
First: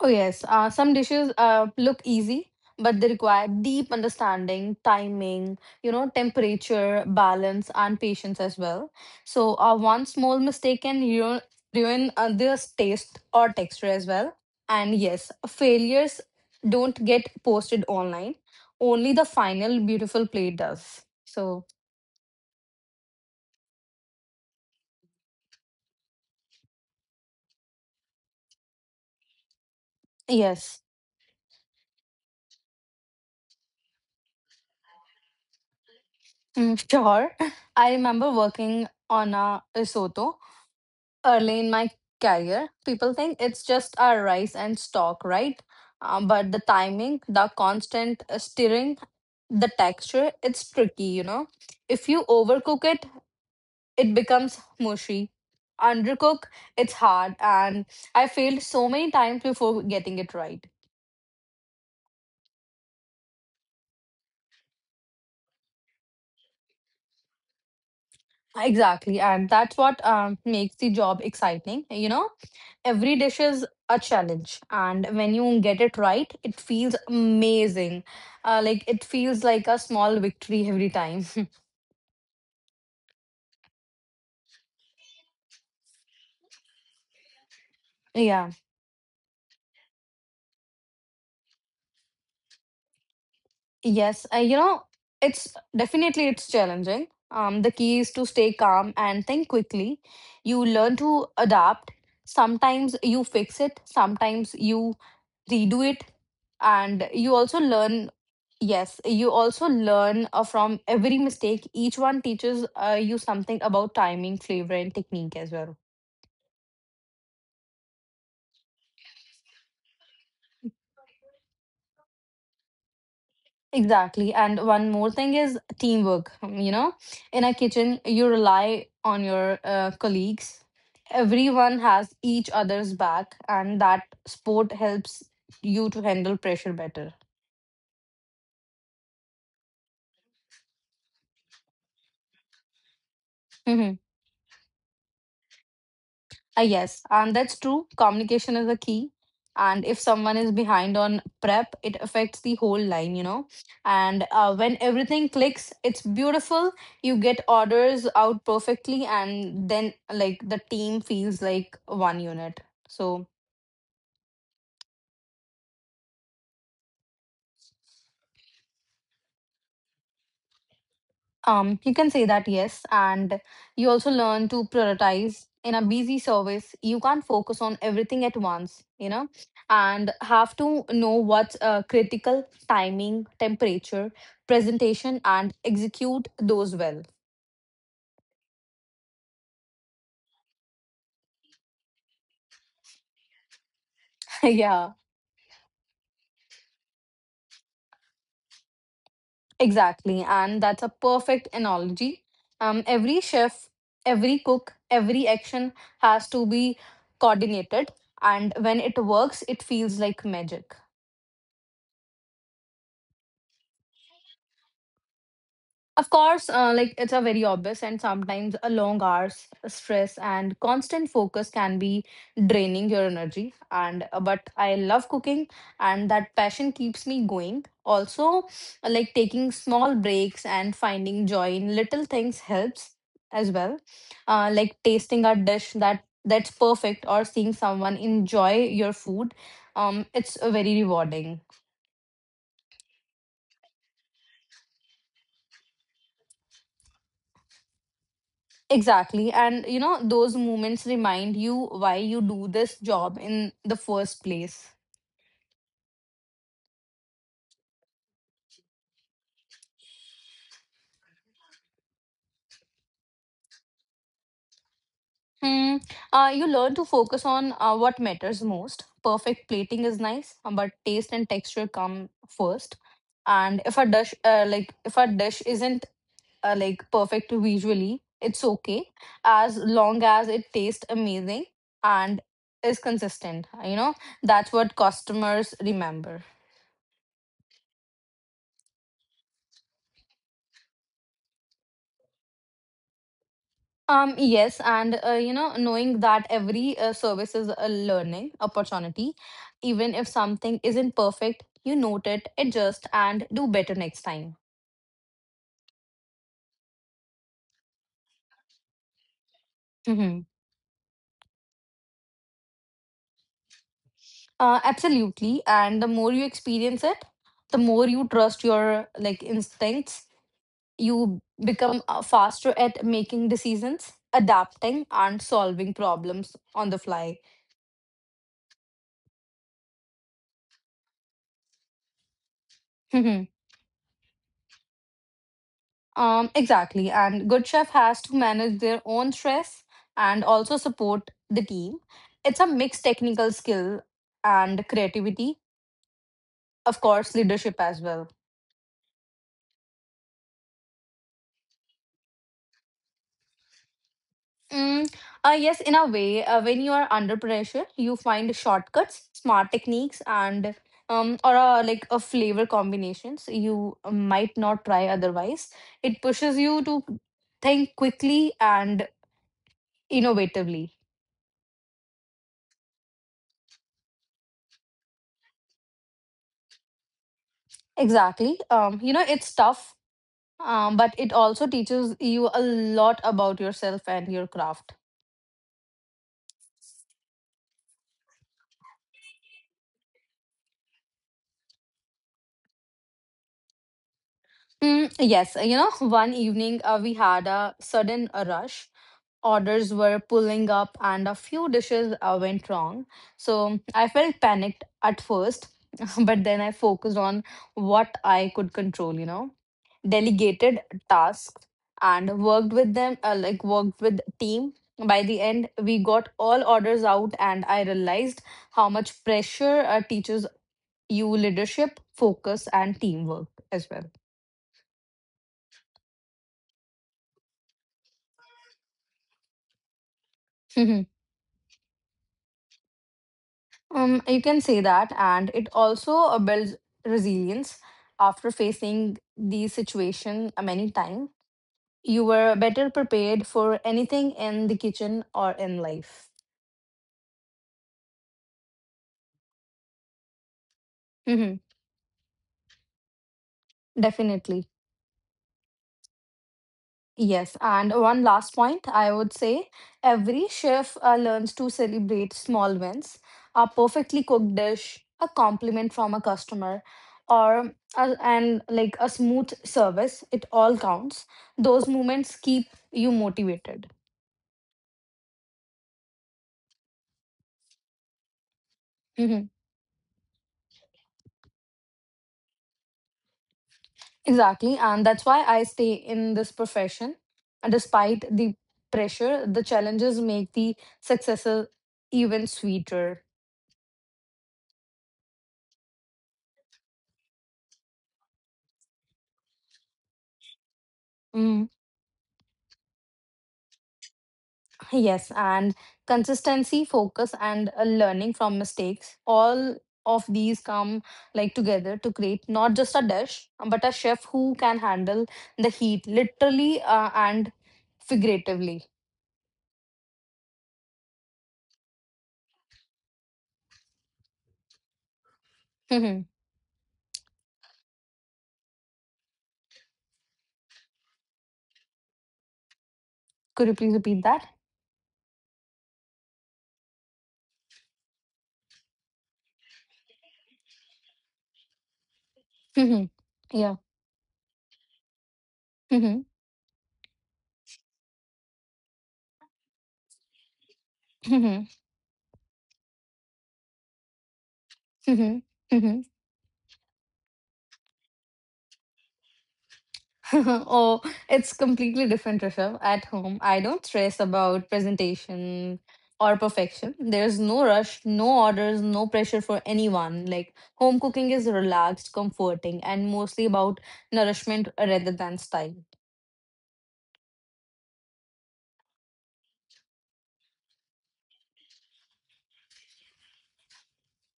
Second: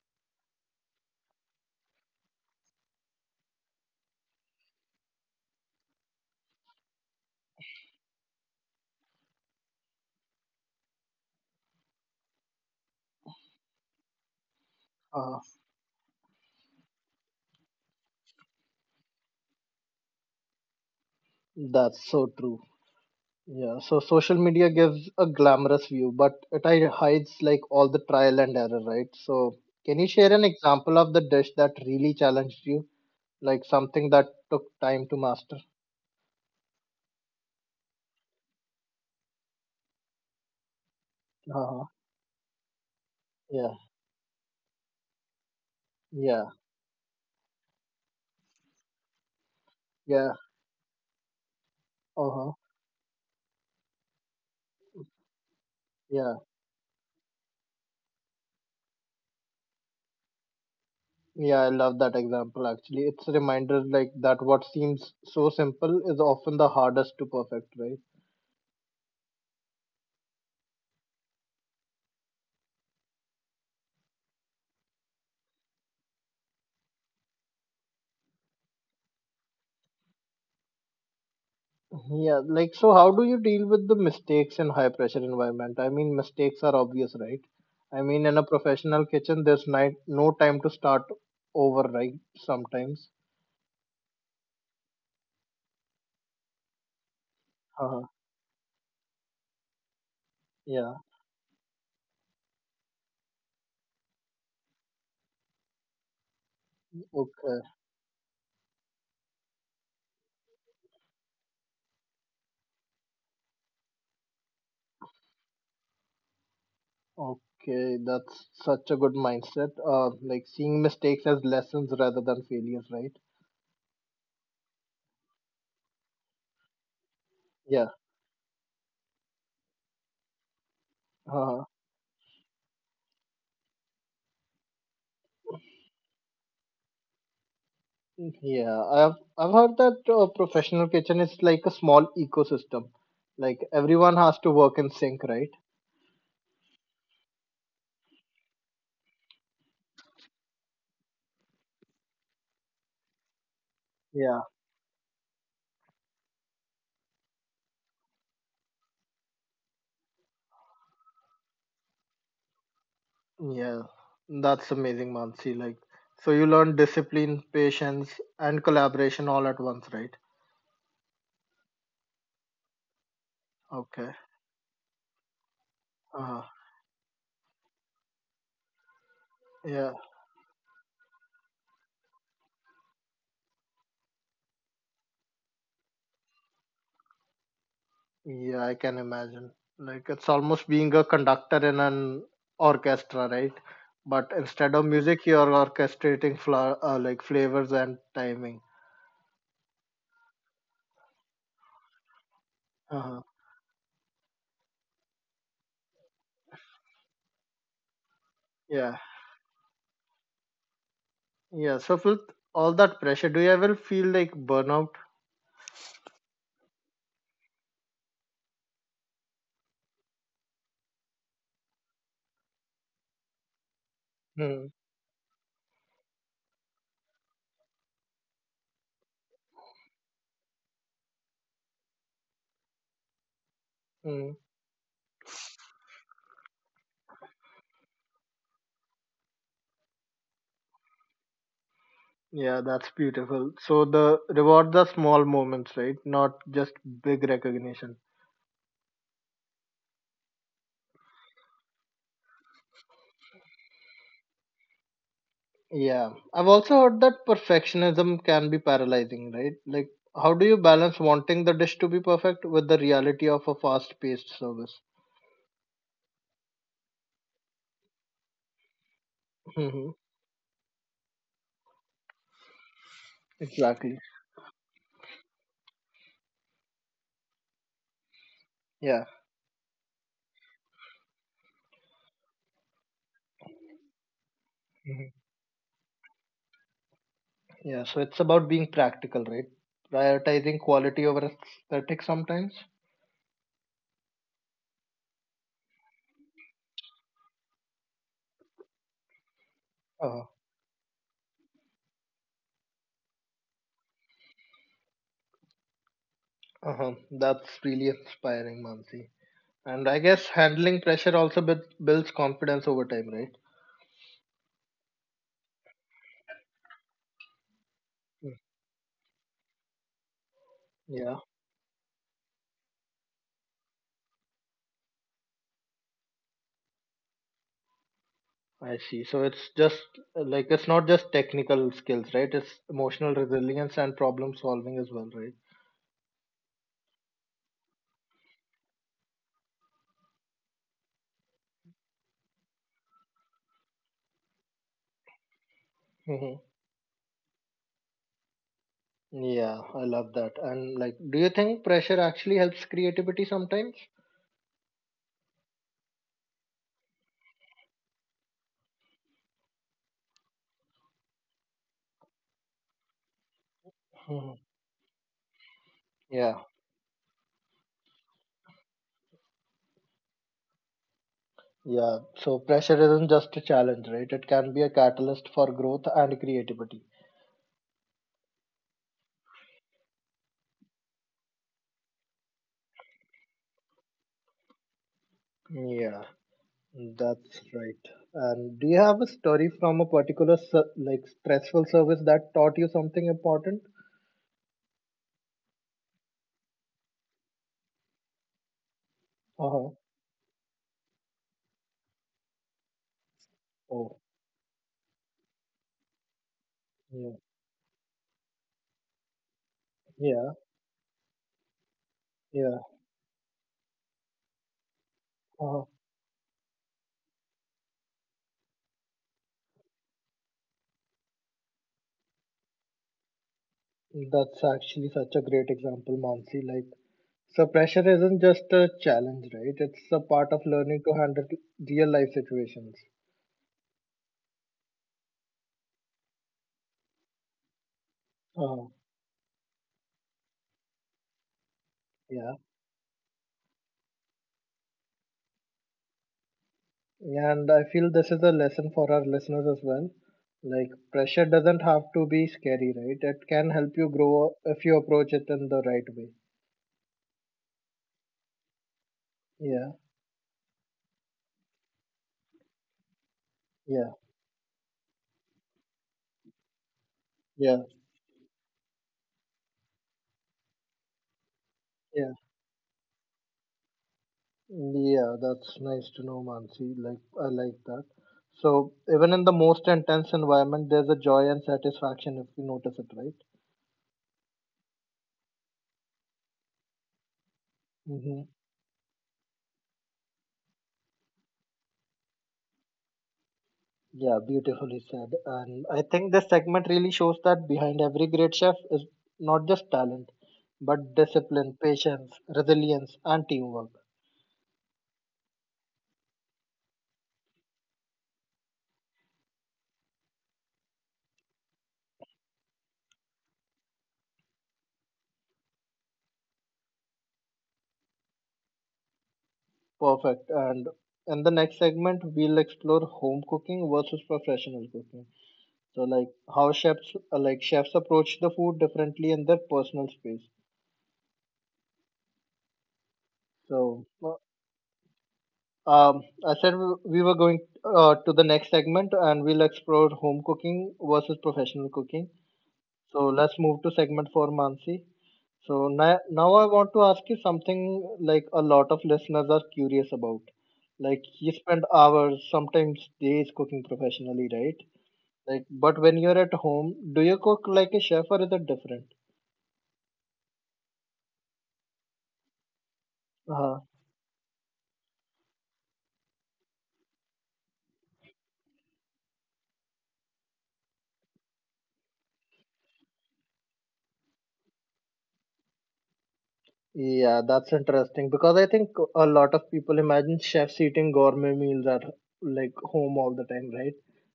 S2: Oh, yes. Some dishes look easy, but they require deep understanding, timing, temperature, balance, and patience as well. So, one small mistake can ruin this taste or texture as well. And yes,
S1: Uh-huh.
S2: failures don't get posted online, only the final beautiful plate does. So,
S1: That's so true. Yeah, so social media gives a glamorous view, but it hides like all the trial and error, right? So, can you share an
S2: yes,
S1: example of the dish that really challenged you? Like something that took time to master?
S2: mm, sure. I remember working on a risotto early in
S1: Uh-huh.
S2: my career, people think it's
S1: Yeah,
S2: just our rice and stock, right?
S1: yeah,
S2: But the timing, the constant stirring, the texture,
S1: yeah,
S2: it's tricky. If you
S1: uh-huh,
S2: overcook it, it becomes mushy.
S1: yeah.
S2: Undercook, it's hard, and I failed so many times before getting it right.
S1: Yeah, I love that example actually. It's a reminder like that what seems so simple is often the hardest to perfect, right?
S2: Exactly, and that's what makes the job exciting. Every dish is a challenge, and when you get it right it feels amazing. It feels like a small victory every time.
S1: Yeah, like so how do you deal with the mistakes in high pressure environment? I mean mistakes are obvious, right? I mean in a
S2: Yeah.
S1: professional kitchen there's night no time to start over, right? Sometimes.
S2: Yes, it's definitely, it's challenging. The key
S1: Uh,
S2: is to stay calm and think quickly. You
S1: yeah.
S2: learn to adapt. Sometimes you fix it, sometimes you redo it, and you also
S1: Okay.
S2: learn. Yes, you also learn from every mistake. Each one teaches you something about timing, flavor, and technique as well.
S1: Okay, that's such a good mindset. Like seeing mistakes as lessons rather than failures, right?
S2: Exactly. And one more thing is teamwork. In a
S1: Yeah.
S2: kitchen, you rely on your colleagues.
S1: Uh,
S2: Everyone has each other's back, and that sport helps you to handle pressure better.
S1: yeah. I've heard that professional kitchen is like a small ecosystem. Like everyone has to work in sync, right?
S2: Yes, and that's true. Communication is a key. And if someone is behind on prep, it affects the whole line. And
S1: Yeah.
S2: when everything clicks, it's beautiful. You get orders out perfectly, and then like the team feels like one unit. So
S1: Yeah, that's amazing, Mansi. Like, so you learn discipline, patience, and collaboration all at once, right?
S2: You can say that, yes. And you also
S1: Okay.
S2: learn to prioritize in a busy
S1: Uh,
S2: service. You can't focus on everything at once,
S1: yeah,
S2: and have to know what's critical: timing, temperature, presentation, and execute those well.
S1: yeah, I can imagine. Like, it's almost being a conductor in an orchestra, right? But instead of
S2: Yeah,
S1: music, you're orchestrating fla like flavors and timing.
S2: exactly. And that's a perfect analogy. Every
S1: Uh-huh.
S2: chef, every cook, every action has to be coordinated. And when it
S1: Yeah,
S2: works, it feels like magic.
S1: yeah. So with all that pressure, do you ever feel like burnout?
S2: Of course, it's a very obvious, and sometimes a long hours, stress, and constant focus can be draining your energy. And but
S1: Hmm.
S2: I love cooking, and that passion keeps me going. Also, taking small breaks and finding joy in little things helps as well.
S1: Hmm.
S2: Tasting a dish that's perfect, or seeing someone enjoy your food. It's very rewarding.
S1: Yeah, that's beautiful. So the reward the small moments, right? Not just big recognition.
S2: Exactly. And those moments remind you why you do this job in the first place.
S1: Yeah. I've also heard that perfectionism can be paralyzing, right? Like how do you balance wanting the dish to be perfect with the reality of a fast-paced service?
S2: Hmm. You learn to focus on what matters most. Perfect plating
S1: Hmm.
S2: is nice, but taste and texture come first. And
S1: Exactly.
S2: if a dish isn't perfect visually, it's okay
S1: Yeah.
S2: as long as it tastes amazing and is consistent. That's what
S1: Hmm.
S2: customers remember.
S1: Yeah, so it's about being practical, right? Prioritizing quality over aesthetic sometimes.
S2: Yes, and knowing that every service is a learning opportunity, even if
S1: Uh-huh.
S2: something isn't perfect, you note it, adjust, and do better next time.
S1: Uh-huh. That's really inspiring, Mansi. And I
S2: Hmm.
S1: guess handling pressure also builds confidence over time, right?
S2: Absolutely, and the more you experience it, the more you
S1: Mm,
S2: trust your like instincts. You
S1: yeah,
S2: become faster at making decisions, adapting, and solving problems on the fly.
S1: I see. So it's just like it's not just technical skills, right? It's emotional resilience and problem solving as well, right?
S2: Exactly. And Good Chef has to manage their own stress and also support the team. It's a mixed technical skill and creativity,
S1: Hmm.
S2: of course, leadership as well.
S1: Yeah, I love that. And like, do you think pressure actually helps creativity sometimes?
S2: Mm, yes, in a way, when you are under pressure, you find shortcuts, smart techniques, and or a flavor combinations you might
S1: Mhm.
S2: not try otherwise. It pushes
S1: Yeah,
S2: you to think quickly and innovatively.
S1: yeah. So pressure isn't just a challenge, right? It can be a catalyst for growth and creativity.
S2: Exactly. It's tough. But it also teaches you a lot about yourself and your craft.
S1: Yeah, that's right. And do you have a story from a particular like stressful service that taught you something important?
S2: Yes, one evening we had a sudden rush. Orders
S1: Uh-huh.
S2: were pulling up and a few dishes went wrong. So I
S1: Oh,
S2: felt panicked at first, but then I focused
S1: yeah.
S2: on what I could control,
S1: Yeah,
S2: delegated tasks and worked
S1: yeah.
S2: with them, worked with team. By the end,
S1: Uh,
S2: we got all orders out and I realized how much pressure teachers you leadership, focus, and teamwork as well.
S1: that's actually such a great example, Mansi. Like, so pressure isn't just a challenge, right? It's a part of
S2: Mhm.
S1: learning to handle real life situations.
S2: You can say that, and it also builds resilience after
S1: Uh,
S2: facing the situation many times. You were
S1: yeah.
S2: better prepared for anything in the kitchen or in life.
S1: And I feel this is a lesson for our listeners as well. Like, pressure
S2: Mhm.
S1: doesn't have to be scary, right? It can help you grow
S2: Definitely.
S1: if you approach it in the right way.
S2: Yes, and one last point I would say
S1: Yeah,
S2: every chef learns to celebrate small wins, a
S1: yeah,
S2: perfectly cooked dish, a compliment from a customer, or
S1: yeah,
S2: a, and like a smooth service. It all counts. Those moments
S1: yeah.
S2: keep you motivated.
S1: Yeah, that's nice to know, Mansi. Like, I like that. So, even
S2: Mhm.
S1: in the most intense environment, there's a joy and satisfaction if you notice it, right?
S2: Exactly, and that's why I stay in this profession. And despite
S1: Mm-hmm.
S2: the pressure, the challenges make the successes even sweeter.
S1: Yeah, beautifully said. And I think this segment really shows that behind every great chef is not just talent, but
S2: Mm.
S1: discipline, patience, resilience, and teamwork.
S2: Yes, and consistency, focus, and learning from mistakes. All of these come together to create not just a dish, but a chef who can handle the heat, literally and figuratively.
S1: Perfect. And in the next segment, we'll explore home cooking versus professional cooking. So,
S2: Could
S1: like how chefs, like chefs approach the food differently in their personal space.
S2: you please
S1: So,
S2: repeat that?
S1: I said we were going to the next segment and we'll explore home cooking versus professional cooking. So, let's
S2: Yeah.
S1: move to segment four, Mansi. So, now I want to ask you something like a lot of listeners are curious about. Like, you spend hours, sometimes days cooking professionally, right? Like, but when you're at home, do you cook like a chef or is it different?
S2: oh, it's completely different, Rishabh. At home, I
S1: Uh-huh.
S2: don't stress about presentation or perfection. There's no rush, no orders, no pressure for anyone. Like, home cooking is relaxed, comforting, and mostly about nourishment rather than style.
S1: Yeah, that's interesting because I think a lot of people imagine chefs eating gourmet meals at like home all the time, right?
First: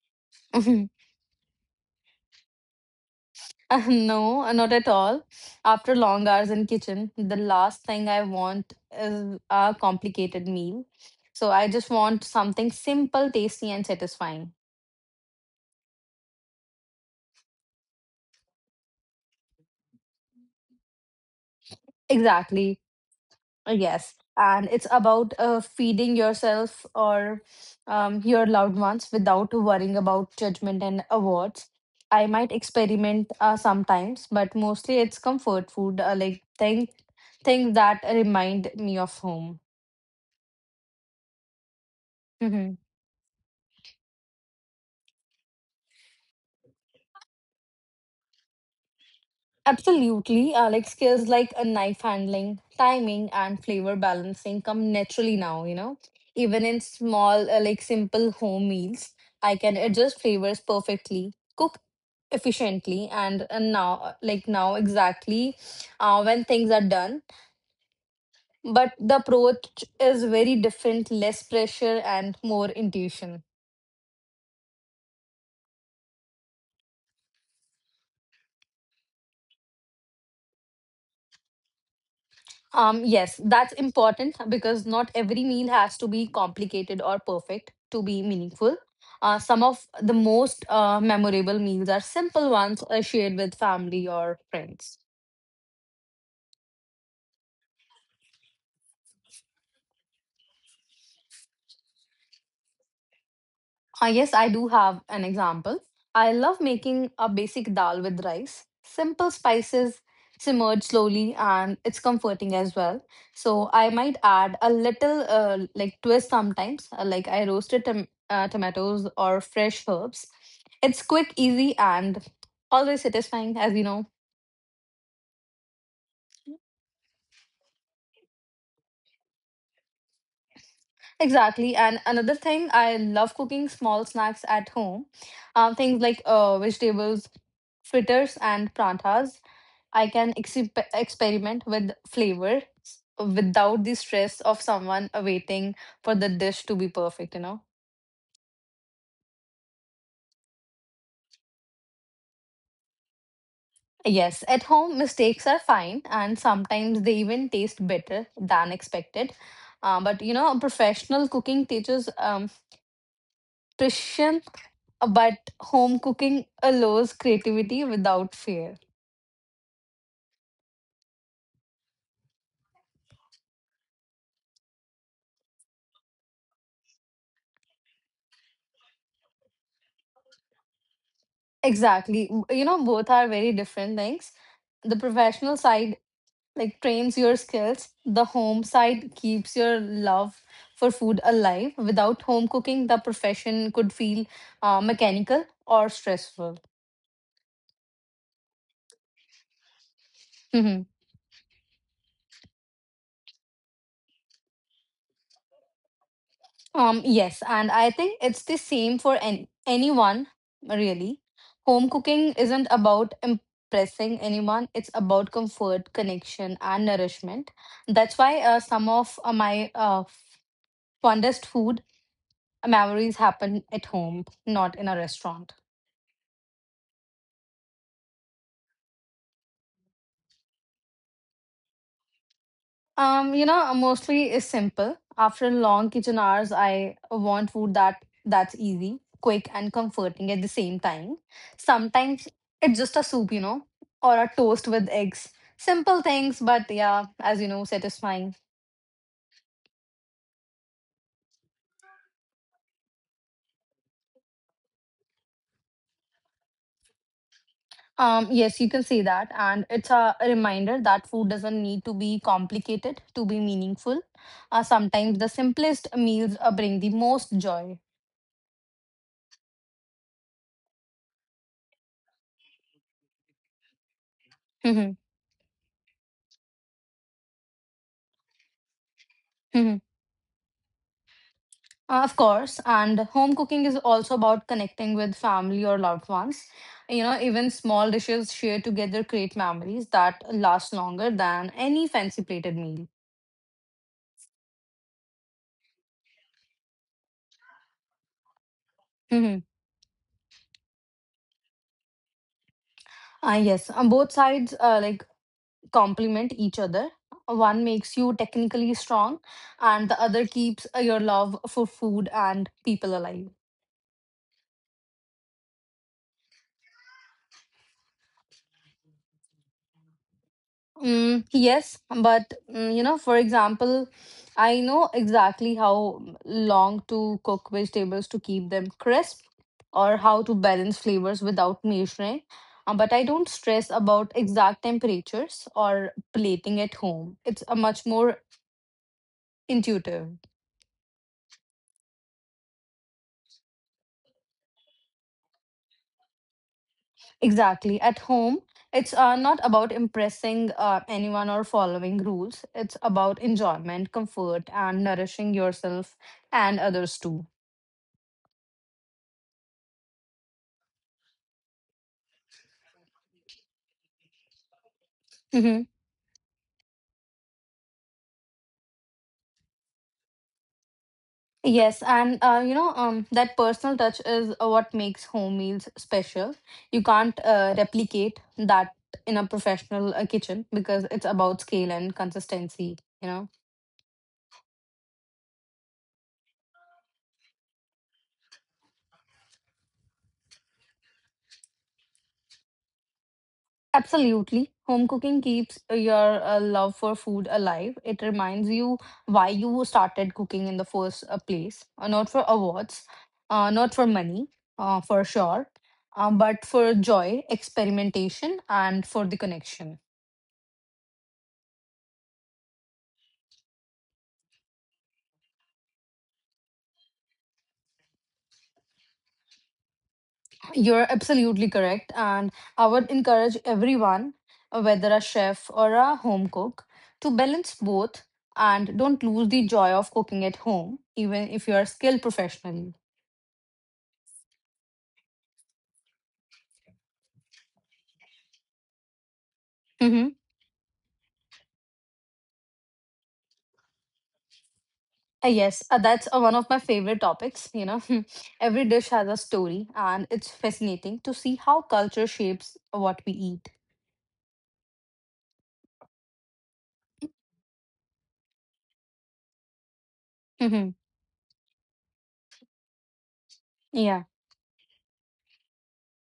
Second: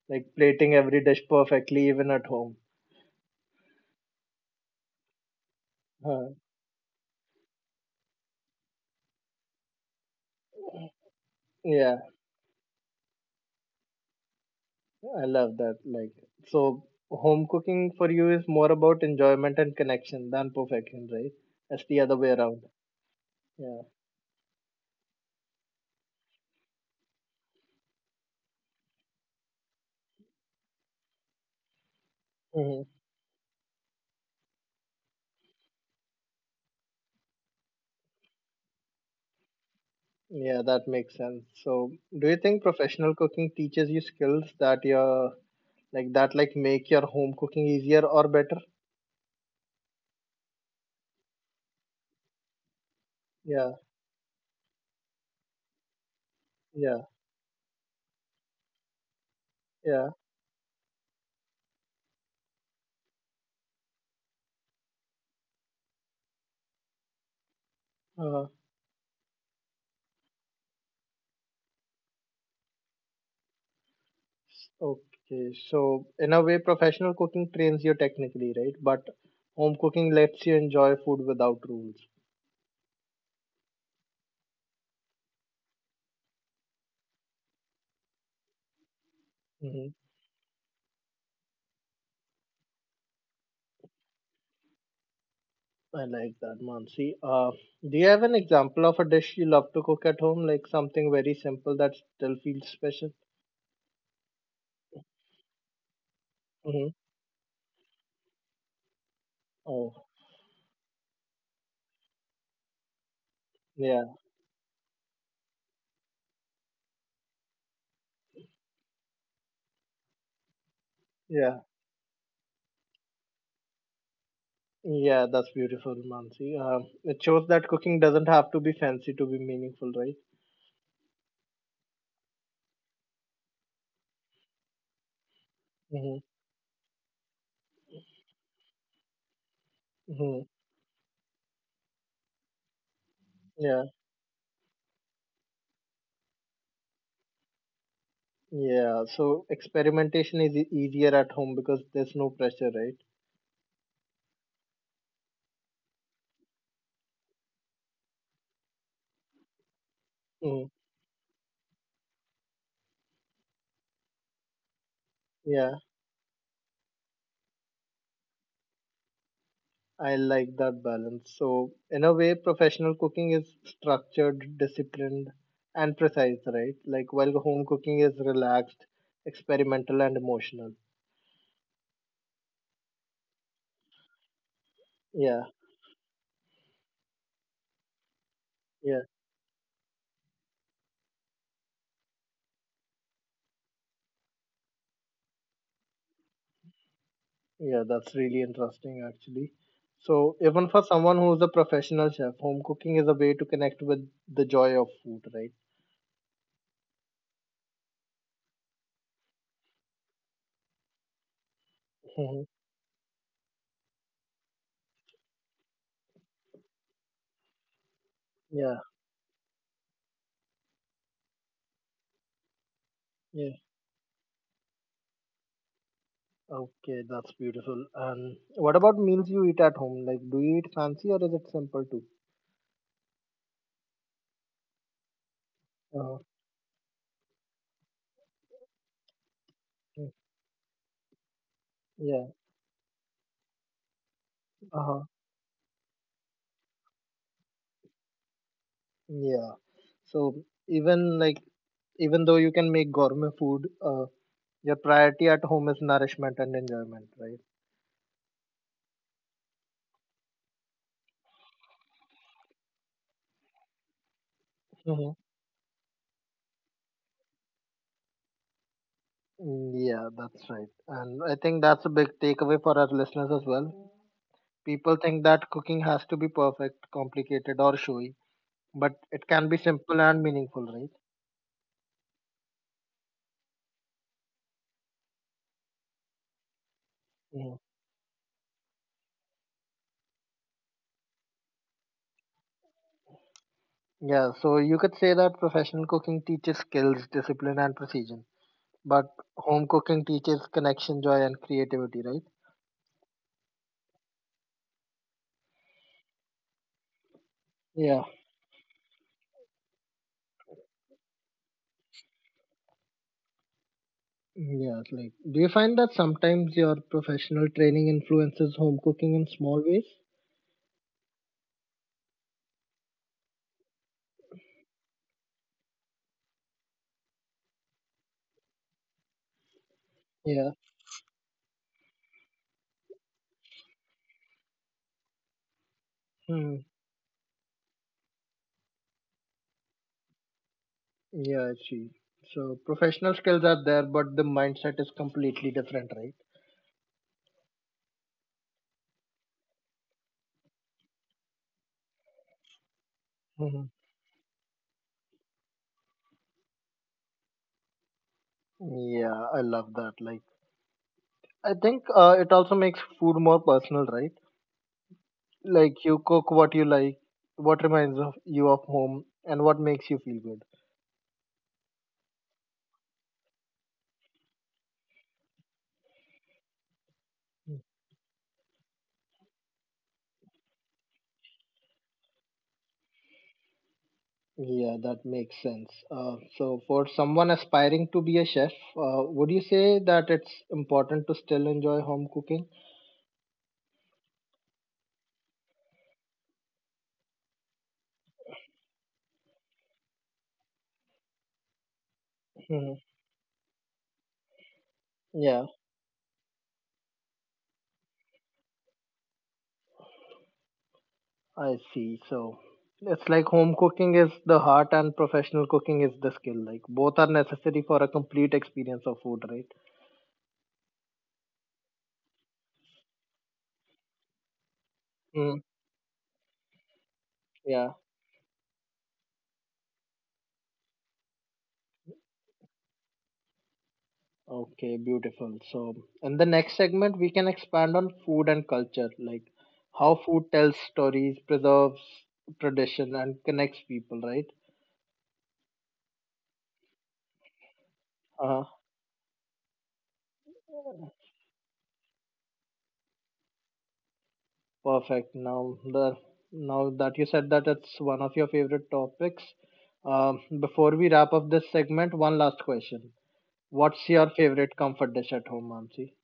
S1: Like plating every dish perfectly, even at home.
S2: No, not at all. After long
S1: Huh.
S2: hours in kitchen, the last thing I want is a complicated meal. So I just
S1: Yeah,
S2: want something simple, tasty, and satisfying.
S1: I love that. Like, so home cooking for you is more about enjoyment and connection than perfection, right? That's the other way around.
S2: Exactly.
S1: Yeah.
S2: Yes, and it's about feeding yourself or your loved ones without worrying about judgment and awards. I might
S1: Hmm.
S2: experiment sometimes, but mostly it's comfort food, like things that remind me of home.
S1: Yeah, that makes sense. So, do you think professional cooking teaches you skills that your like that like make your home cooking easier or better?
S2: Absolutely. Like skills like a knife handling, timing, and
S1: Yeah,
S2: flavor balancing come naturally now, you know. Even in
S1: yeah,
S2: small, like simple home meals, I can
S1: yeah.
S2: adjust flavors perfectly, cook efficiently, and now, like now, exactly when things are done.
S1: Uh,
S2: But the approach is very different, less pressure, and more intuition.
S1: okay, so in a way, professional cooking trains you technically, right? But home cooking lets you enjoy food without rules.
S2: Yes, that's important because not every meal has to be complicated or perfect to be meaningful. Some of
S1: Hmm.
S2: the most memorable meals are simple ones shared with family or friends.
S1: I like that, Mansi. Do you have an example of a dish you love to cook at home, like something very simple that still feels special?
S2: Ah, yes, I do have an example. I love
S1: Hmm.
S2: making a basic dal with rice. Simple
S1: Oh,
S2: spices simmered slowly and it's comforting as well. So I
S1: yeah,
S2: might add a little like twist sometimes, like I roasted tomatoes or fresh herbs. It's quick,
S1: yeah,
S2: easy, and always satisfying, as you know.
S1: yeah. That's beautiful, Mansi. It shows that cooking doesn't have to be fancy to be meaningful, right?
S2: Exactly. And another thing, I love cooking small snacks at home. Things
S1: Mm-hmm.
S2: like vegetables, fritters, and prantas. I can
S1: Mm-hmm.
S2: experiment with flavor
S1: Yeah.
S2: without the stress of someone waiting for the dish to be perfect.
S1: Yeah, so experimentation is easier at home because there's no pressure, right?
S2: Yes, at home mistakes are fine and sometimes they even taste better than expected. But you know,
S1: Mm,
S2: professional cooking teaches precision, but
S1: yeah,
S2: home cooking allows creativity without fear.
S1: I like that balance. So, in a way, professional cooking is structured, disciplined, and precise, right? Like, while home cooking is relaxed, experimental, and emotional.
S2: Exactly. You know, both are very different things. The
S1: Yeah,
S2: professional side like trains your skills. The home
S1: yeah,
S2: side keeps your love for food alive. Without home cooking, the profession could feel mechanical or stressful.
S1: yeah, that's really interesting, actually. So, even for
S2: Mhm.
S1: someone who's a professional chef, home cooking is a way to connect with the joy of food, right?
S2: Yes, and I think it's the same for anyone really. Home cooking
S1: Mhm.
S2: isn't about impressing anyone, it's about comfort, connection, and nourishment. That's why uh,
S1: Yeah,
S2: some of uh, my uh, fondest food memories
S1: yeah.
S2: happen at home, not in a restaurant.
S1: Okay, that's beautiful. And what about meals you eat at home? Like, do you eat fancy or is it simple too?
S2: You know, mostly is simple. After long
S1: Uh,
S2: kitchen hours, I want food that's easy, quick, and
S1: mm,
S2: comforting at the same time.
S1: yeah.
S2: Sometimes it's just a soup, you know, or a toast with
S1: Uh-huh.
S2: eggs. Simple things, but yeah, as you know, satisfying.
S1: Yeah. So even like even though you can make gourmet food, your priority at home is nourishment and enjoyment, right?
S2: Yes, you can say that, and it's a reminder that food doesn't need to be complicated to be meaningful.
S1: Mm-hmm.
S2: Sometimes the simplest meals bring the most joy.
S1: Yeah, that's right. And I think that's a big takeaway for our listeners as well. People think that cooking has to be perfect, complicated, or showy, but it can be simple and meaningful,
S2: Of course, and home cooking is also about connecting with family or loved ones. You know, even
S1: right?
S2: small dishes shared together create memories that last longer than any fancy plated meal.
S1: Yeah, so you could say that professional cooking teaches skills, discipline, and precision, but
S2: Hmm.
S1: home cooking teaches connection, joy, and creativity, right?
S2: Yes, on both sides, like complement each other. One makes
S1: Yeah,
S2: you technically strong, and the other keeps your love for food and people alive.
S1: yeah. Like, do you find that sometimes your professional training influences home cooking in small ways?
S2: Mm, yes, but mm, you know, for example, I know exactly how long to cook vegetables to keep them crisp or how to
S1: Yeah.
S2: balance flavors without measuring. But I don't stress about exact temperatures or
S1: Hmm.
S2: plating at home. It's a much more intuitive.
S1: Yeah, I see. So professional skills are there, but the mindset is completely different, right?
S2: Exactly. At home, it's not about impressing anyone or following rules. It's about
S1: Hmm.
S2: enjoyment, comfort, and nourishing yourself and others too.
S1: Yeah, I love that. Like, I think it also makes food more personal, right?
S2: Mhm.
S1: Like you cook what you like, what reminds of you of home, and what makes you feel good.
S2: Yes, and you know, that personal touch is what makes home meals special. You can't replicate that in a professional kitchen because it's about scale and consistency. You know,
S1: Yeah, that makes sense. So, for someone aspiring to be a chef, would you say that it's important to still enjoy home cooking?
S2: absolutely, home cooking keeps your love for food alive. It reminds you why you started cooking in the first place, not for
S1: Mhm.
S2: awards, not for money, for
S1: Yeah,
S2: sure, but for joy, experimentation, and for the connection.
S1: I see. So, it's like home cooking is the heart and professional cooking is the skill. Like, both are necessary for a complete experience of food, right?
S2: You're absolutely correct. And I would encourage everyone, whether a
S1: Mm.
S2: chef or a home cook, to balance
S1: Yeah.
S2: both and don't lose the joy of cooking at home, even if you're skilled professionally.
S1: Okay, beautiful. So, in the next segment, we can expand on food and culture, like how
S2: Hmm.
S1: food tells stories, preserves tradition, and connects people, right?
S2: Yes, that's one of my favorite topics. You know,
S1: Uh,
S2: every dish has a story, and it's fascinating to see how culture shapes what we eat.
S1: Perfect. Now, the now that you said that it's one of your favorite topics,
S2: Hmm.
S1: before we wrap up this segment, one last question. What's
S2: Yeah.
S1: your favorite comfort dish at home, Mansi?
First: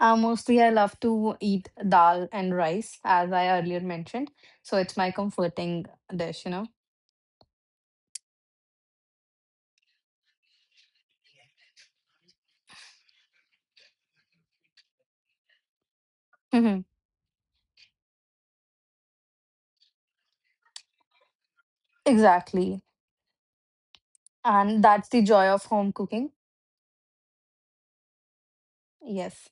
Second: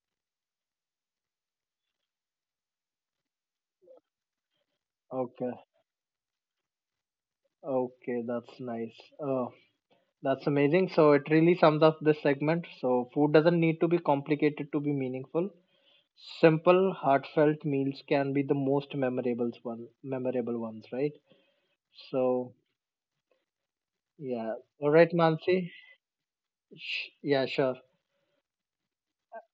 S2: Mostly, I love to eat dal and rice, as I earlier mentioned. So it's my
S1: Okay,
S2: comforting dish, you know.
S1: okay, that's nice. Uh, That's amazing. So it really sums up this segment. So food doesn't need to be complicated to be meaningful. Simple, heartfelt meals can be the most memorable ones, right? So
S2: Exactly.
S1: yeah.
S2: And
S1: All
S2: that's
S1: right,
S2: the joy of
S1: Mansi.
S2: home cooking.
S1: Yeah, sure.
S2: Yes.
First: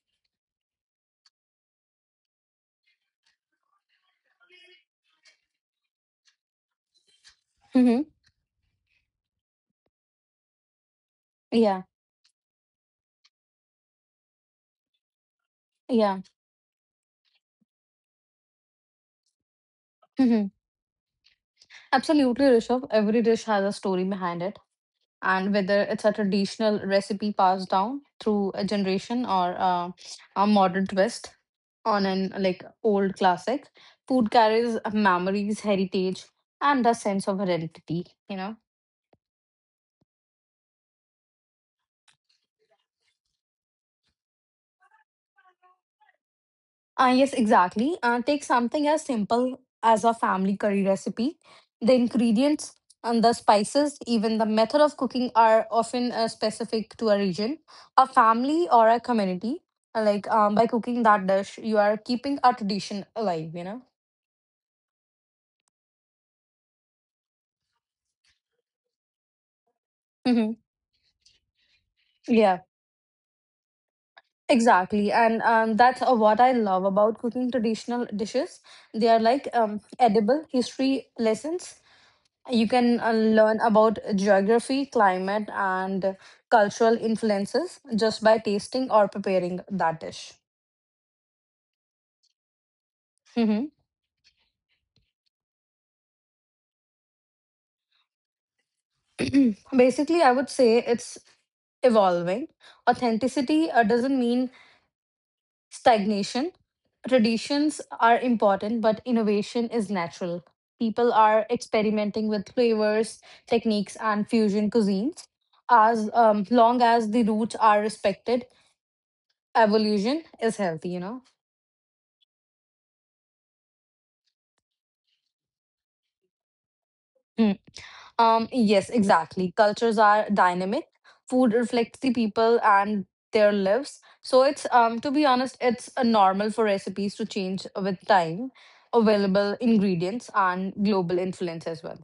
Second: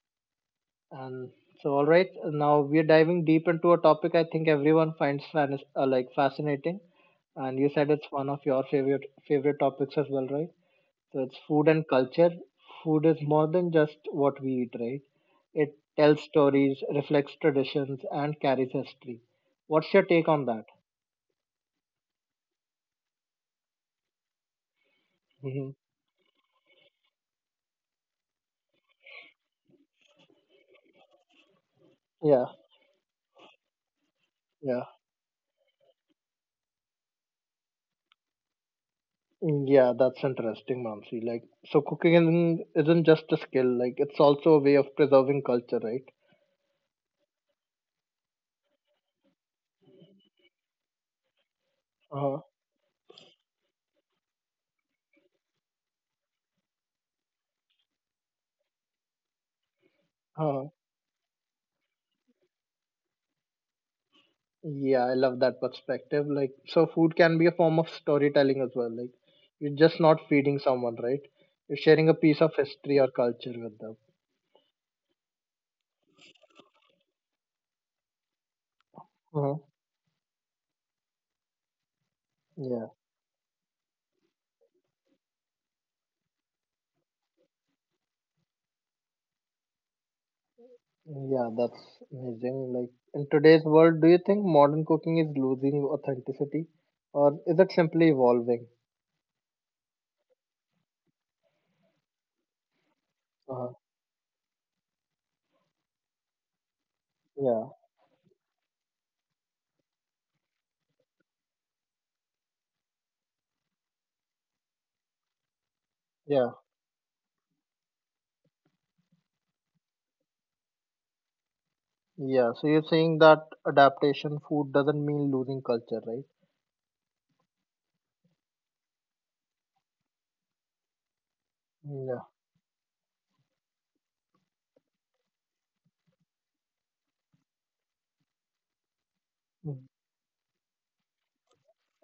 S1: And so all right, now we're diving deep into a topic I think everyone finds like fascinating. And you said
S2: Hmm.
S1: it's one of your favorite topics as well, right? So it's food
S2: Yeah.
S1: and culture. Food is more than just what we eat, right? It
S2: Yeah.
S1: tells stories, reflects traditions, and carries history. What's your take
S2: Hmm.
S1: on that?
S2: Absolutely, Rishabh. Every dish has a story behind it. And
S1: Hmm.
S2: whether it's a traditional recipe passed down through a generation or a modern twist on an
S1: Yeah,
S2: like old classic, food carries
S1: yeah,
S2: memories, heritage, and a sense of identity, you know.
S1: mm, yeah. That's interesting, Mamsi. Like, so cooking isn't just a skill. Like, it's also a way of preserving culture, right?
S2: Yes, exactly. Take something as simple as a family curry recipe. The
S1: Huh. Uh,
S2: ingredients and the spices, even the method of cooking, are often specific to a region, a family, or a community. Like by
S1: huh.
S2: cooking that dish, you are keeping a tradition alive, you know?
S1: Yeah, I love that perspective. Like, so food can be a form of storytelling as well. Like, you're just not
S2: Hmm.
S1: feeding someone, right? You're sharing a piece of
S2: Yeah,
S1: history or culture with
S2: exactly. And that's what I love about cooking traditional dishes. They are like
S1: them.
S2: um, edible history lessons. You
S1: Yeah,
S2: can learn about geography, climate, and cultural influences just by tasting or preparing that dish.
S1: yeah, that's amazing. Like in today's
S2: Mhm.
S1: world, do you think modern cooking is losing authenticity, or is it simply evolving?
S2: Basically, I would say it's evolving. Authenticity
S1: Uh,
S2: doesn't mean stagnation.
S1: yeah,
S2: Traditions are important, but innovation is natural. People are experimenting with flavors, techniques, and fusion cuisines. As
S1: yeah,
S2: long as the roots are respected, evolution is healthy, you know?
S1: yeah. So you're saying that adaptation food doesn't mean losing culture, right?
S2: Yes, exactly. Cultures are dynamic. Food reflects the
S1: Yeah,
S2: people and their lives. So it's to be honest, it's a normal for recipes to change with time, available
S1: mm.
S2: ingredients and global influence as well.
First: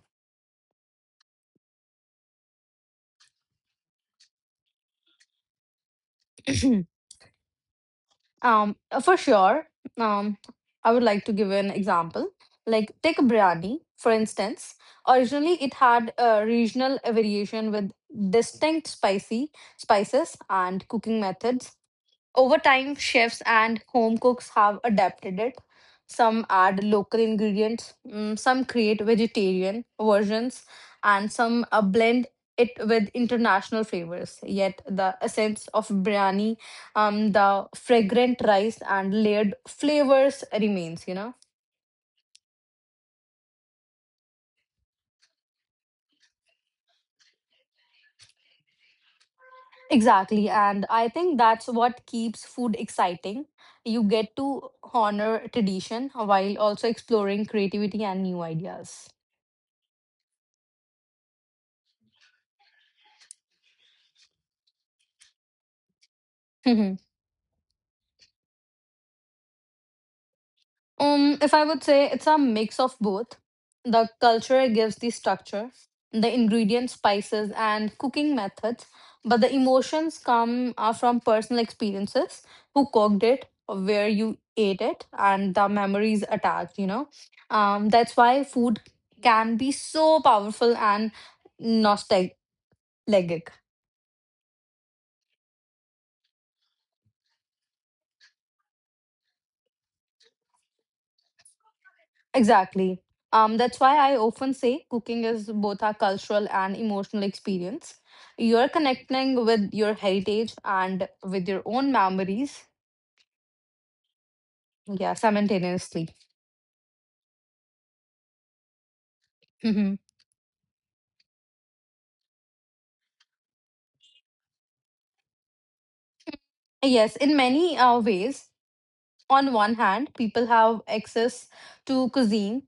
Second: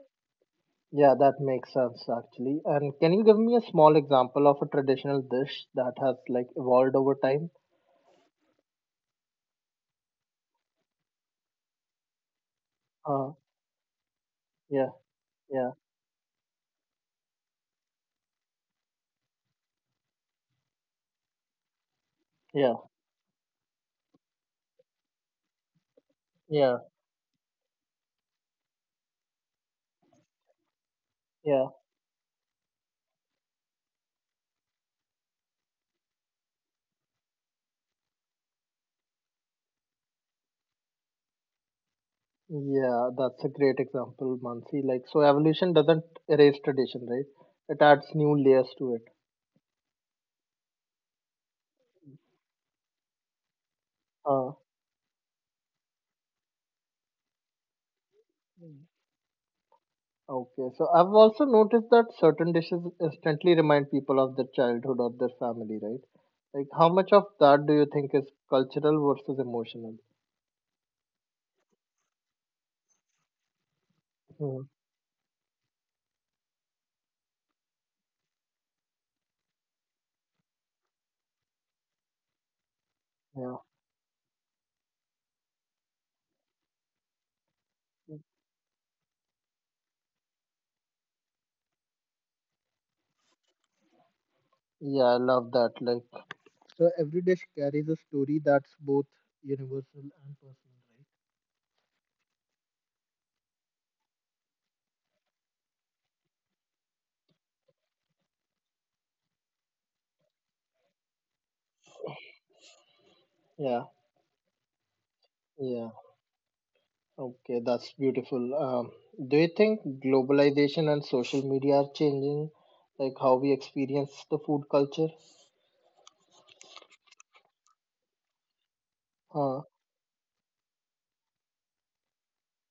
S1: Yeah, that makes sense actually. And can you give me a small example of a traditional dish that has like evolved over time?
S2: um, for sure. Um, I would like to give an example. Like take a
S1: Uh,
S2: biryani, for instance.
S1: yeah,
S2: Originally,
S1: yeah,
S2: it had a regional variation with distinct spicy spices and cooking methods. Over
S1: yeah,
S2: time, chefs and home cooks have adapted it. Some
S1: yeah,
S2: add local ingredients, mm, some create vegetarian versions, and some
S1: yeah.
S2: blend it with international flavors. Yet, the essence of biryani, the fragrant rice and layered flavors remains, you know.
S1: Yeah, that's a great example, Mansi. Like, so evolution doesn't erase tradition, right? It adds new layers to it.
S2: Exactly, and I think that's what keeps food exciting. You get
S1: Uh,
S2: to honor tradition while also exploring creativity and new ideas.
S1: okay. So I've also noticed that certain dishes instantly remind people of their childhood or their family, right? Like, how much of that do you think is cultural versus emotional?
S2: If I would say it's a mix of both. The
S1: Hmm.
S2: culture gives the structure, the ingredients, spices, and cooking methods, but the emotions come are from personal experiences, who cooked it,
S1: Yeah.
S2: where you ate it, and the memories attached, you know. That's why food can be so powerful and nostalgic.
S1: Yeah, I love that. Like, so every dish carries a story that's both universal and personal, right?
S2: Exactly. That's why I often say cooking is both a cultural and emotional experience. You're connecting with your heritage and with your own memories,
S1: Yeah,
S2: yeah,
S1: yeah.
S2: simultaneously.
S1: Okay, that's beautiful. Do you think
S2: Mhm.
S1: globalization and social media are changing, like how we experience the food culture?
S2: Yes, in many ways. On
S1: Uh,
S2: one hand, people have access to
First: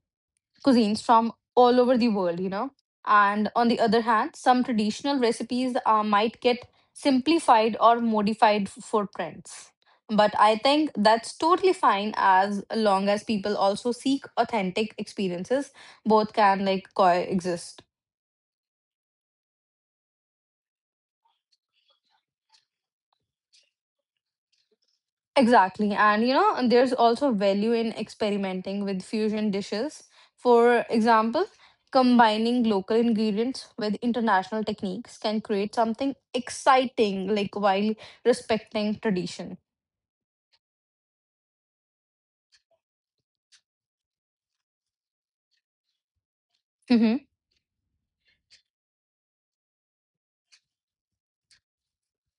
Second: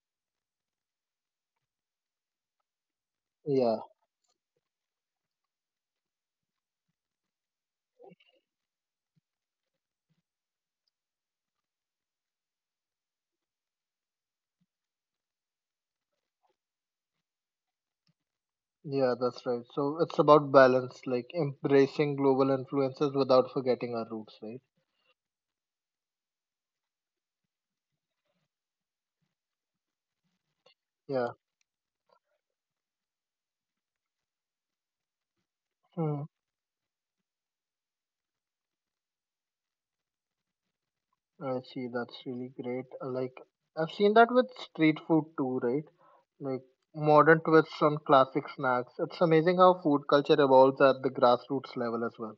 S2: cuisines from all over the world, you know. And on
S1: yeah,
S2: the other hand, some traditional recipes might get simplified or modified for trends. But I think that's totally fine as long as people also seek authentic experiences. Both can like coexist.
S1: yeah, that's right. So it's about balance, like embracing global influences without forgetting our roots, right?
S2: Exactly. And you know, there's also value in experimenting with fusion dishes. For
S1: Yeah.
S2: example, combining local ingredients with international techniques can create something
S1: Hmm.
S2: exciting, like while respecting tradition.
S1: I see. That's really great. Like I've seen that with street food too, right? Like
S2: Mm-hmm.
S1: modern twists on classic snacks. It's amazing how food culture evolves at the grassroots level as well.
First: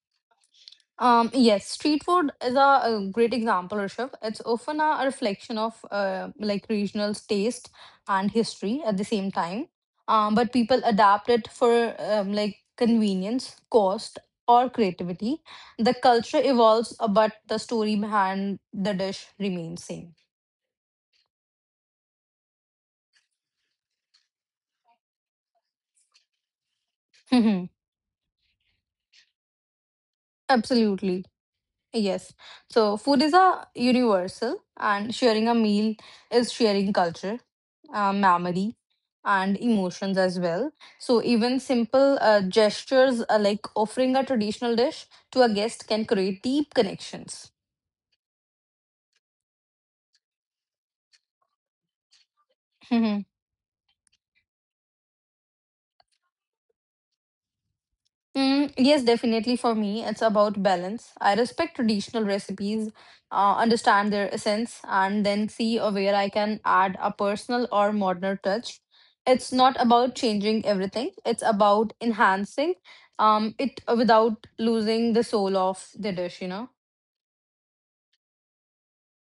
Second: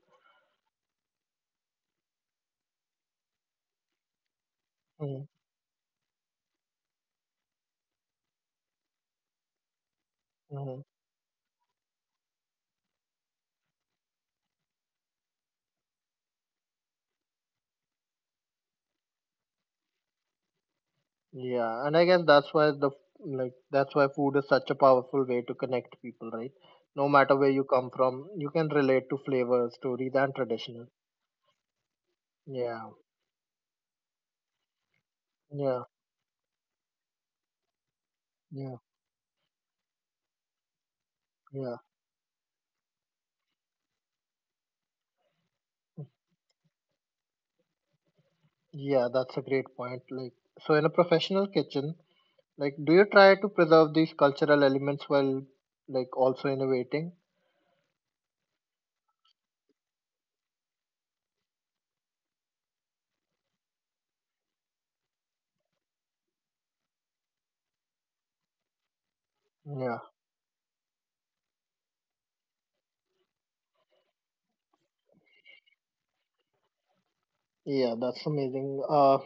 S2: Yes, street food is a, great example, Rishabh. It's often a
S1: Mm-hmm.
S2: reflection of like regional taste and history at the same time. But
S1: Mm-hmm.
S2: people adapt it for like convenience, cost, or creativity. The culture evolves, but the story behind the dish remains same.
S1: Yeah, and I guess that's why the like that's why food is such a powerful way to connect people, right? No matter where you
S2: Mhm.
S1: come from, you can relate to flavor, stories, and traditional.
S2: Absolutely. Yes.
S1: Yeah,
S2: So food is a universal, and sharing a
S1: yeah,
S2: meal is sharing culture.
S1: yeah,
S2: Memory and emotions as well. So even
S1: yeah,
S2: simple gestures like offering a traditional dish to a guest can create deep connections.
S1: yeah. That's a great point. Like, so in a professional kitchen, like, do you
S2: Mhm.
S1: try to preserve these cultural elements while like also innovating?
S2: Mm, yes, definitely for me, it's about balance. I respect traditional recipes, understand their essence, and then see where I can add a personal or modern touch. It's not
S1: Yeah,
S2: about changing everything, it's about enhancing it without losing the soul of the dish, you know.
S1: yeah. That's amazing.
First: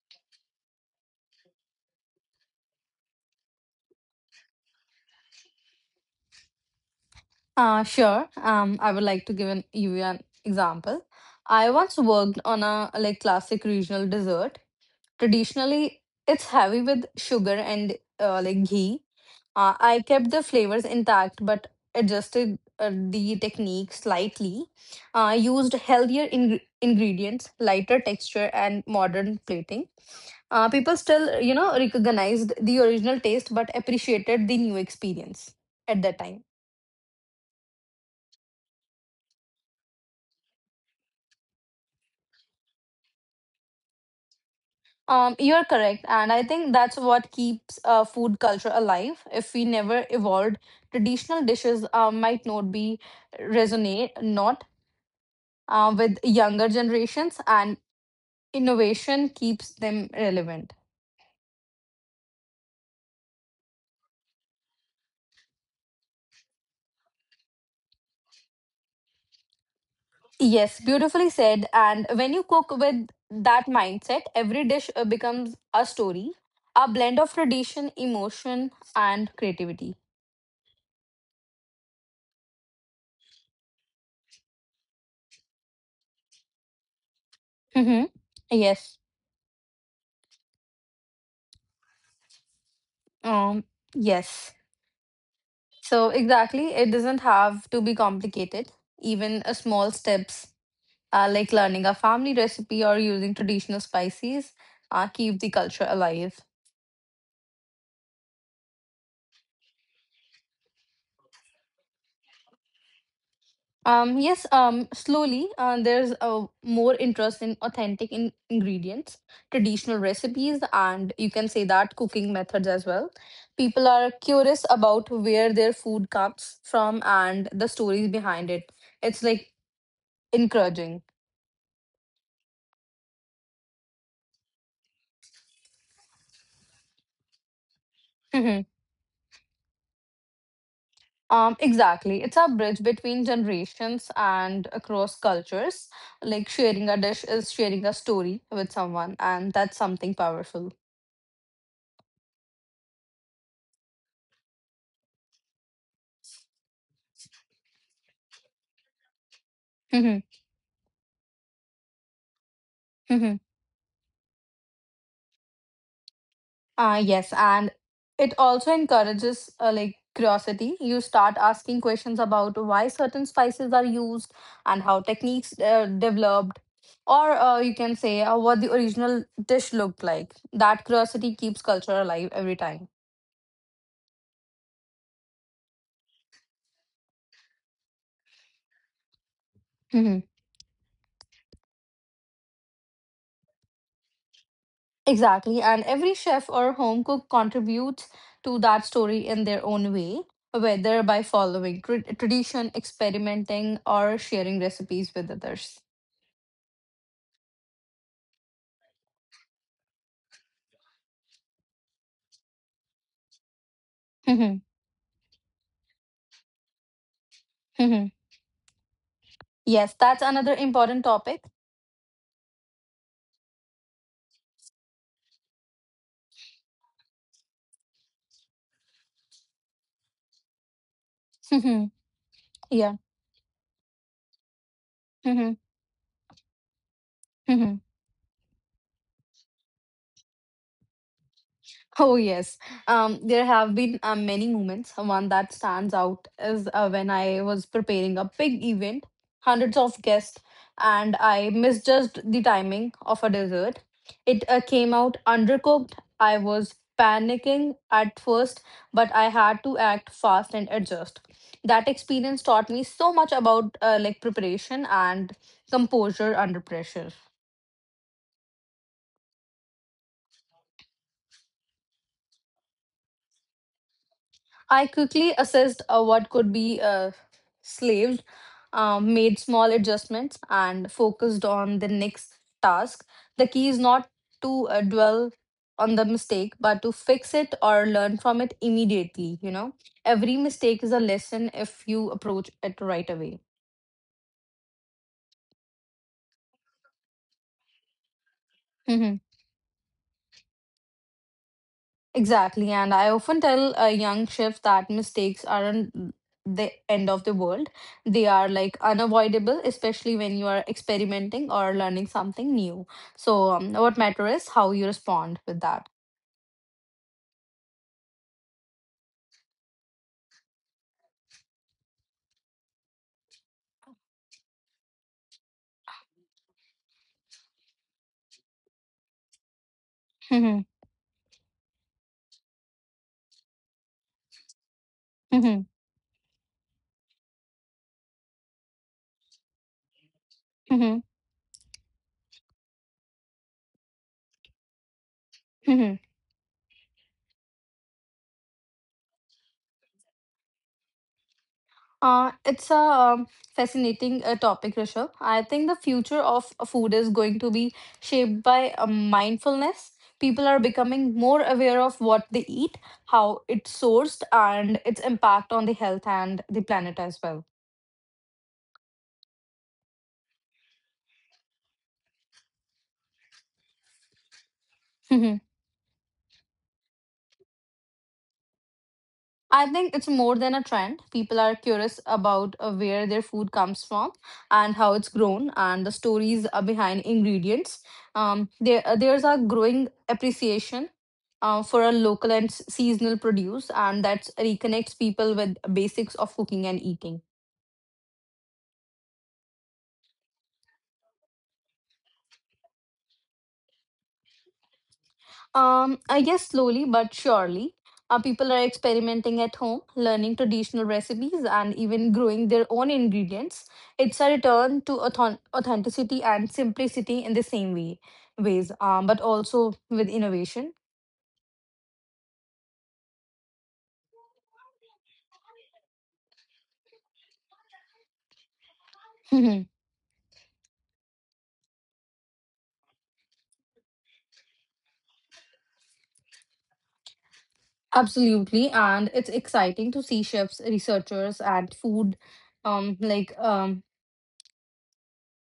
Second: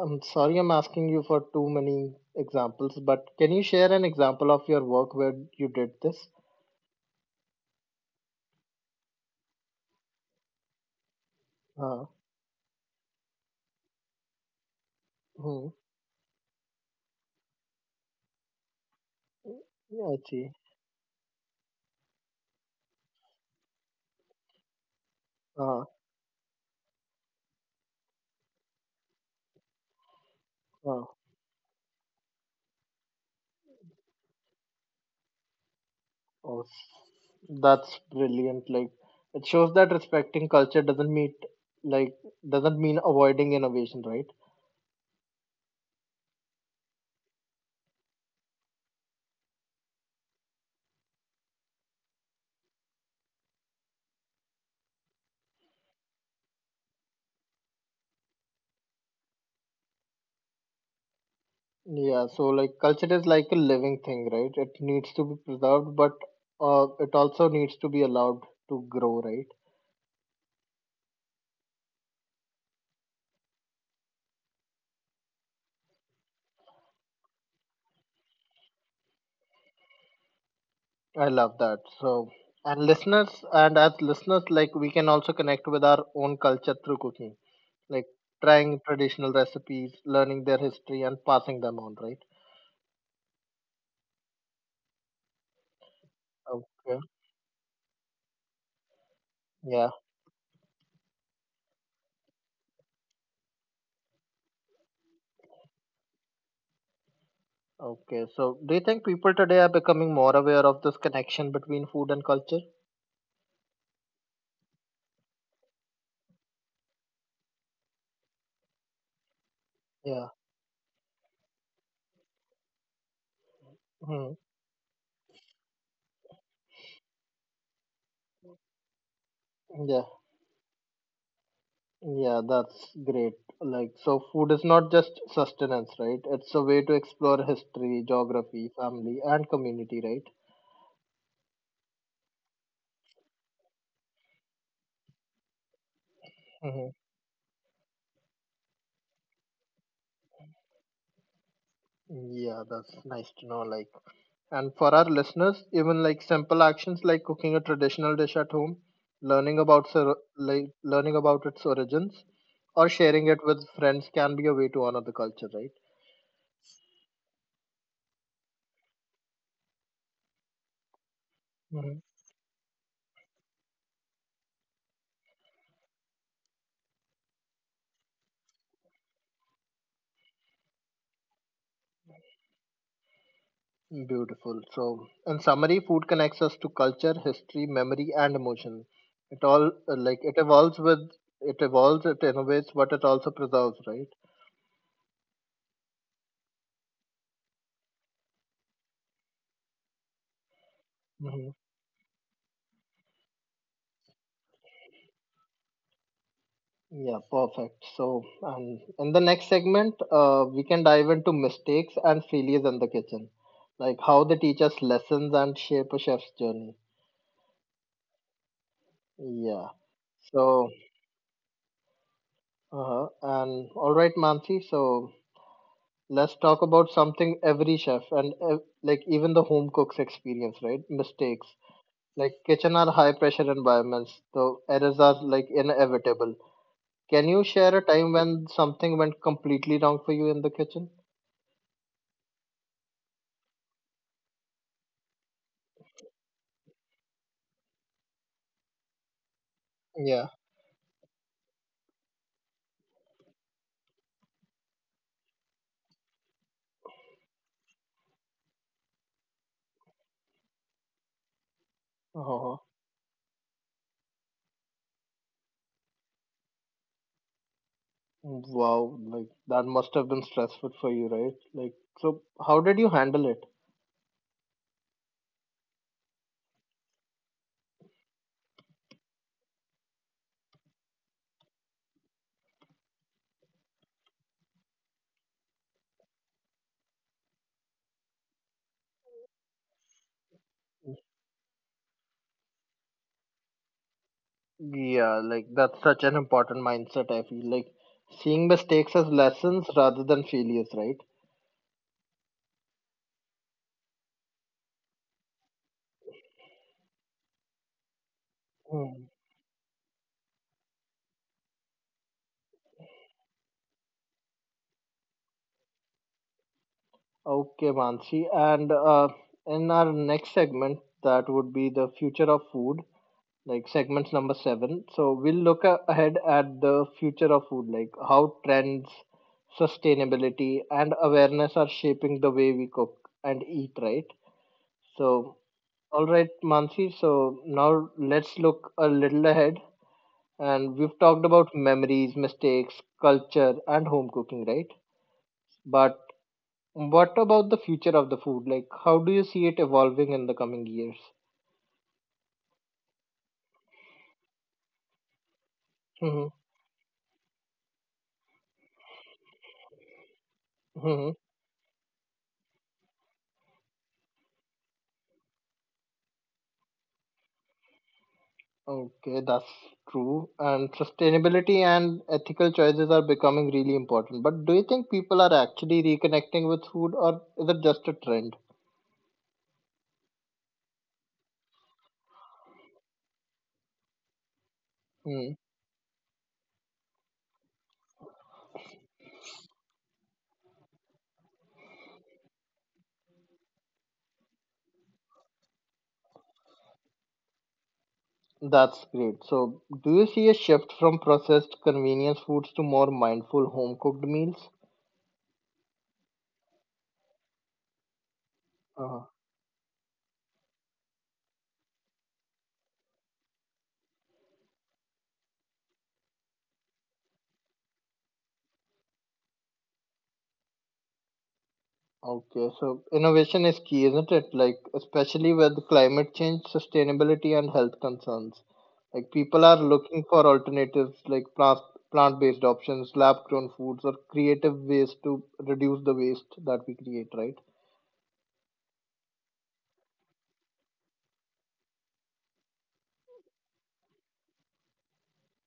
S1: I'm sorry I'm asking you for too many examples, but can you share an example of your work where you did this?
S2: Sure. I would like to give you an example. I once
S1: Uh,
S2: worked on a like classic regional dessert.
S1: Hmm.
S2: Traditionally, it's heavy with sugar and like ghee. I
S1: Yeah, I
S2: kept the
S1: see.
S2: flavors intact but adjusted the technique slightly. I used
S1: Uh,
S2: healthier ingredients, lighter texture, and modern plating. People
S1: uh,
S2: still, you know, recognized the original taste but appreciated the new experience at that time.
S1: oh, that's brilliant. Like, it shows that respecting culture doesn't mean like doesn't mean avoiding innovation, right?
S2: You're correct, and I think that's what keeps food culture alive. If we never evolved, traditional dishes might not be resonate not with younger generations, and innovation keeps them relevant.
S1: Yeah. So, like, culture is like a living thing, right? It needs to be preserved, but it also needs to be allowed to grow, right?
S2: Yes, beautifully said. And when you cook with that mindset, every dish becomes a story, a blend of tradition, emotion, and creativity.
S1: I love that. So, and as listeners, like we can also connect with our own culture through cooking, like
S2: Mm-hmm.
S1: trying
S2: Yes.
S1: traditional recipes, learning their history, and passing them on, right?
S2: Um. Yes. So exactly, it
S1: Okay.
S2: doesn't have to be complicated. Even a
S1: Yeah.
S2: small steps like learning a family recipe or using traditional spices keep the culture alive.
S1: Okay. So, do you think people today are becoming more aware of this connection between food and culture?
S2: Yes, slowly there's more interest in authentic ingredients, traditional
S1: Yeah.
S2: recipes, and you can say that cooking methods as well. People are
S1: Hmm.
S2: curious about where their food comes from and the stories behind it. It's like
S1: Yeah.
S2: encouraging.
S1: Yeah, that's great. Like, so food is not just sustenance, right? It's a way to explore history, geography, family, and community, right?
S2: Exactly. It's a bridge between generations and across cultures. Like
S1: Mm-hmm.
S2: sharing a dish is sharing a story with someone, and that's something powerful.
S1: Yeah, that's nice to know. Like, and for our listeners, even like simple actions like cooking a traditional dish at home, learning about
S2: Mhm,
S1: like learning about its origins, or sharing
S2: mhm.
S1: it with friends can be a way to honor the culture, right?
S2: Yes, and it also encourages like curiosity. You start asking
S1: Hmm.
S2: questions about why certain spices are used and how techniques developed, or you can say what the original dish looked like. That curiosity keeps culture alive every time.
S1: Beautiful. So, in summary, food connects us to culture, history, memory, and emotion. It all
S2: Mhm.
S1: it evolves, it innovates, but it also preserves, right?
S2: Exactly. And every chef or home cook contributes to that story in their own way, whether by
S1: Mhm.
S2: following tradition, experimenting, or sharing recipes with others.
S1: Yeah, perfect. So, in the next segment, we can dive into mistakes and failures in the kitchen, like how they teach
S2: Mhm.
S1: us lessons and shape a chef's journey.
S2: Mhm.
S1: Yeah.
S2: Yes, that's another
S1: So,
S2: important topic.
S1: and all right, Mansi. So, let's talk about something every chef and like even the home cooks experience, right? Mistakes.
S2: Mhm.
S1: Like kitchen are
S2: Yeah.
S1: high pressure environments, so errors are like
S2: Mhm.
S1: inevitable. Can you share a
S2: Mhm.
S1: time when something went completely wrong for you in the kitchen?
S2: Oh, yes. There have been many moments. One that stands out is when I was preparing a big event, hundreds of guests, and I misjudged the timing of a dessert. It came out undercooked. I was panicking at first, but I had to act fast and adjust. That experience
S1: Oh,
S2: taught me so much about like preparation and composure under pressure.
S1: wow. Like that must have been stressful for you, right? Like, so how did you handle it?
S2: I quickly assessed what could be slaved, made small adjustments, and focused on the next task. The key is not to dwell on the mistake, but to fix it or learn from it immediately. You know, every mistake is a lesson if you approach it right away.
S1: Yeah, like that's such an important mindset, I feel. Like seeing mistakes as
S2: Mm-hmm.
S1: lessons rather than failures, right?
S2: Exactly, and I often tell young chefs that mistakes aren't the end of the world. They are like
S1: Hmm.
S2: unavoidable, especially when you are experimenting or learning something new. So, what matters is how you respond with that.
S1: Okay, Mansi. And in our next segment, that would be the future of food, like segments number seven. So we'll look ahead at the future of food, like how trends, sustainability,
S2: Hmm.
S1: and awareness are shaping the way we cook and eat, right? So,
S2: Hmm.
S1: all right, Mansi. So now let's look a little ahead. And we've
S2: Hmm.
S1: talked about memories, mistakes, culture, and home cooking, right?
S2: Hmm.
S1: But what about the future of the food? Like, how do you see it evolving in the coming years?
S2: It's a fascinating topic, Rishabh. I think the future
S1: Mm-hmm.
S2: of food is going to be shaped by mindfulness. People are
S1: Mm-hmm.
S2: becoming more aware of what they eat, how it's sourced, and its impact on the health and the planet as well.
S1: Okay, that's true. And sustainability and ethical choices are becoming really important. But do you think people are actually reconnecting with food or is it just a trend?
S2: I think it's more than a trend. People are curious about where their food comes from and how it's
S1: Hmm,
S2: grown and the stories are behind ingredients. There's a growing appreciation for a local and seasonal produce, and that reconnects people with basics of cooking and eating.
S1: that's great. So, do you see a shift from processed convenience foods to more mindful home cooked meals?
S2: I guess slowly but surely, people are
S1: Uh-huh.
S2: experimenting at home, learning traditional recipes, and even growing their own ingredients. It's a return to authenticity and simplicity in the same way ways, but also with innovation.
S1: Okay, so innovation is key, isn't it? Like, especially with climate change, sustainability, and health concerns. Like, people are
S2: Mhm.
S1: looking for alternatives like plant-based options, lab-grown foods, or creative ways to reduce the waste that we create, right?
S2: Absolutely, and it's exciting to see chefs, researchers, and food, like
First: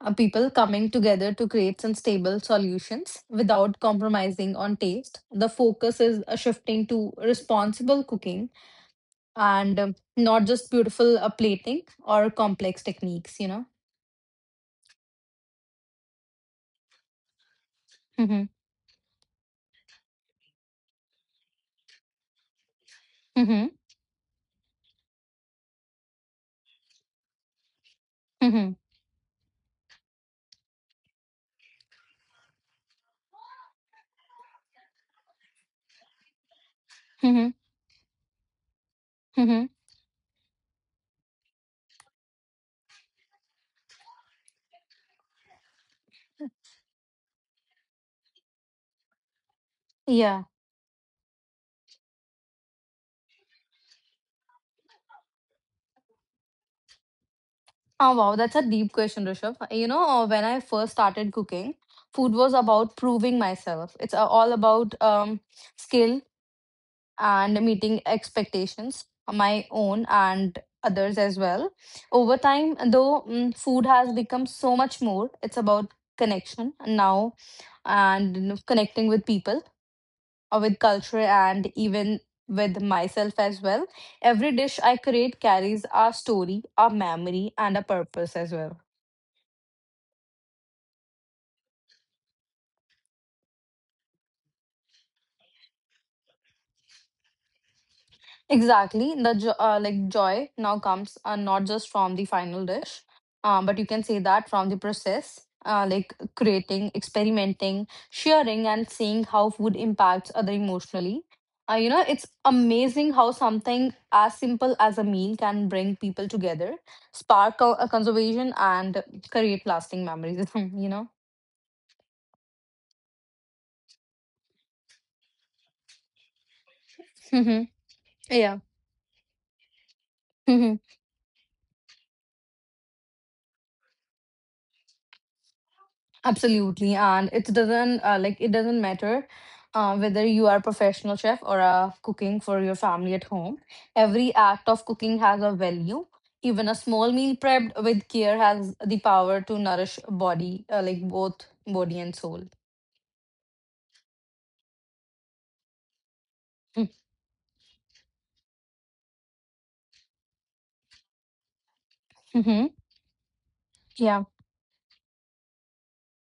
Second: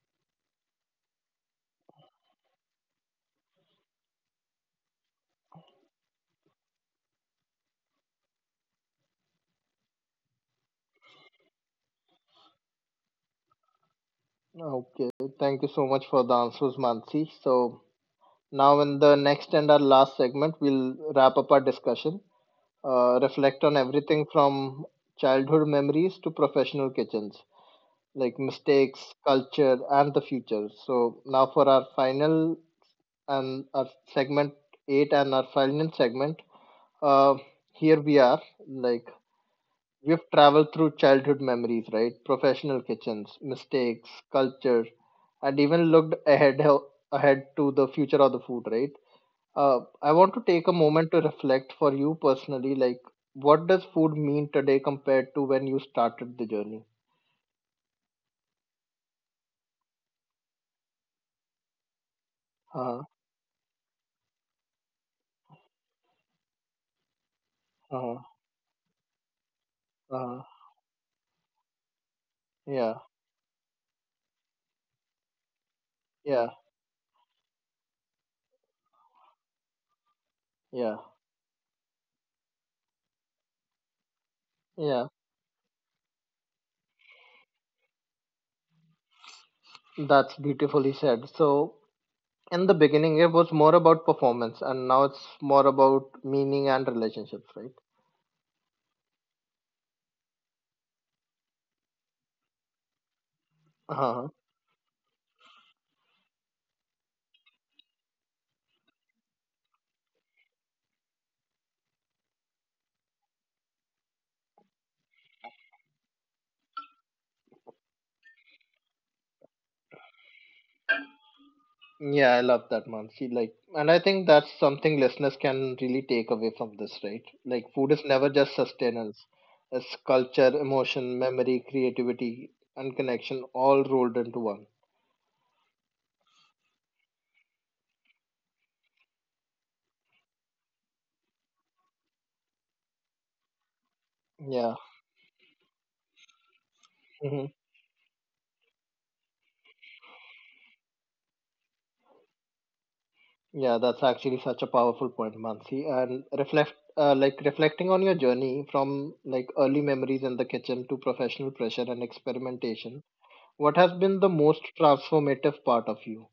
S2: people coming together to create some stable solutions without compromising on taste. The focus is shifting to responsible cooking and not just beautiful plating or complex techniques, you know.
S1: Okay, thank you so much for the answers, Mansi. So
S2: Hmm.
S1: now in the next and our last segment, we'll wrap up our discussion, reflect
S2: Hmm.
S1: on everything from childhood memories to professional kitchens, like
S2: Hmm.
S1: mistakes, culture, and the future. So now for our final and our segment eight and our final segment, uh,
S2: Hmm.
S1: here we are. Like
S2: Hmm.
S1: we've traveled through childhood memories, right? Professional kitchens, mistakes, culture, and even looked ahead ahead to the future of the food, right? I want to
S2: Yeah.
S1: take a moment to reflect for you personally, like what does food mean today compared to when you started the journey?
S2: Oh, wow. That's a deep question, Rishabh. You know, when I first started cooking, food was
S1: Uh,
S2: about proving myself. It's all about skill, and meeting
S1: uh,
S2: expectations, my own
S1: uh,
S2: and others as well. Over time,
S1: yeah.
S2: though, food has become so much more. It's about
S1: Yeah,
S2: connection now and you know, connecting with people or with
S1: yeah,
S2: culture and even with myself as well. Every dish
S1: yeah.
S2: I create carries a story, a memory, and a purpose as well.
S1: That's beautifully said. So, in the beginning, it was more about performance, and now it's more about meaning and relationships, right?
S2: Exactly. The joy now comes not just from the final dish, but you can
S1: Uh-huh.
S2: say that from the process, like creating, experimenting, sharing, and seeing how food impacts other emotionally. You know, it's amazing how something as simple as a meal can bring people together, spark a conservation, and create lasting memories. You know.
S1: Yeah, I love that, Mansi. Like, and I think that's something listeners can really take away from this, right? Like, food is never just
S2: Yeah.
S1: sustenance; it's culture, emotion, memory, creativity, and connection all rolled into one.
S2: Absolutely, and it doesn't matter whether you are a professional chef or cooking for your family at home. Every
S1: Yeah.
S2: act of cooking has a value. Even a small meal prepped with care has the power to nourish body, like both body and soul.
S1: Yeah, that's actually such a powerful point, Mansi. And reflecting on your journey from like early memories in the kitchen to professional pressure and
S2: Mhm.
S1: experimentation, what has been the
S2: Yeah.
S1: most transformative part of you?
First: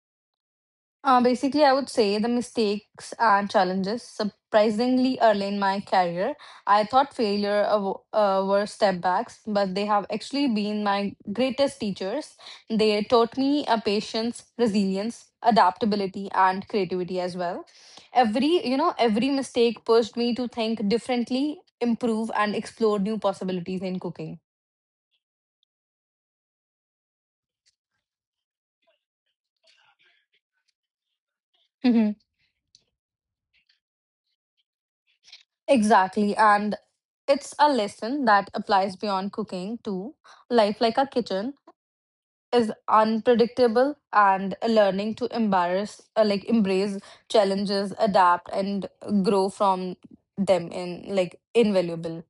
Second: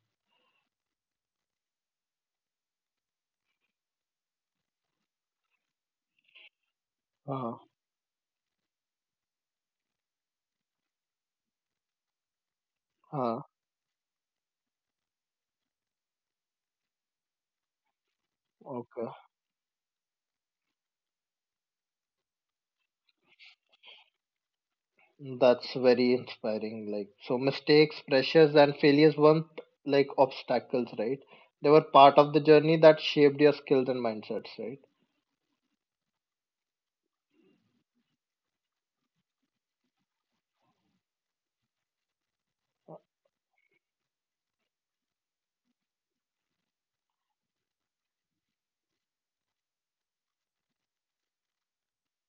S2: Basically, I would say the mistakes and challenges. Surprisingly early in my career, I thought
S1: Uh,
S2: failure were setbacks, but they have actually been my greatest teachers. They taught
S1: uh,
S2: me a patience, resilience, adaptability, and creativity as well. Every you know,
S1: okay,
S2: every mistake pushed me to think differently, improve, and explore new possibilities in cooking.
S1: that's very inspiring. Like, so mistakes, pressures, and failures weren't obstacles, right? They were
S2: Mhm.
S1: part of the journey that shaped your skills and mindsets, right?
S2: Exactly, and it's a lesson that applies beyond cooking to life like a kitchen is unpredictable and learning to embarrass like embrace challenges adapt and grow from them in like invaluable.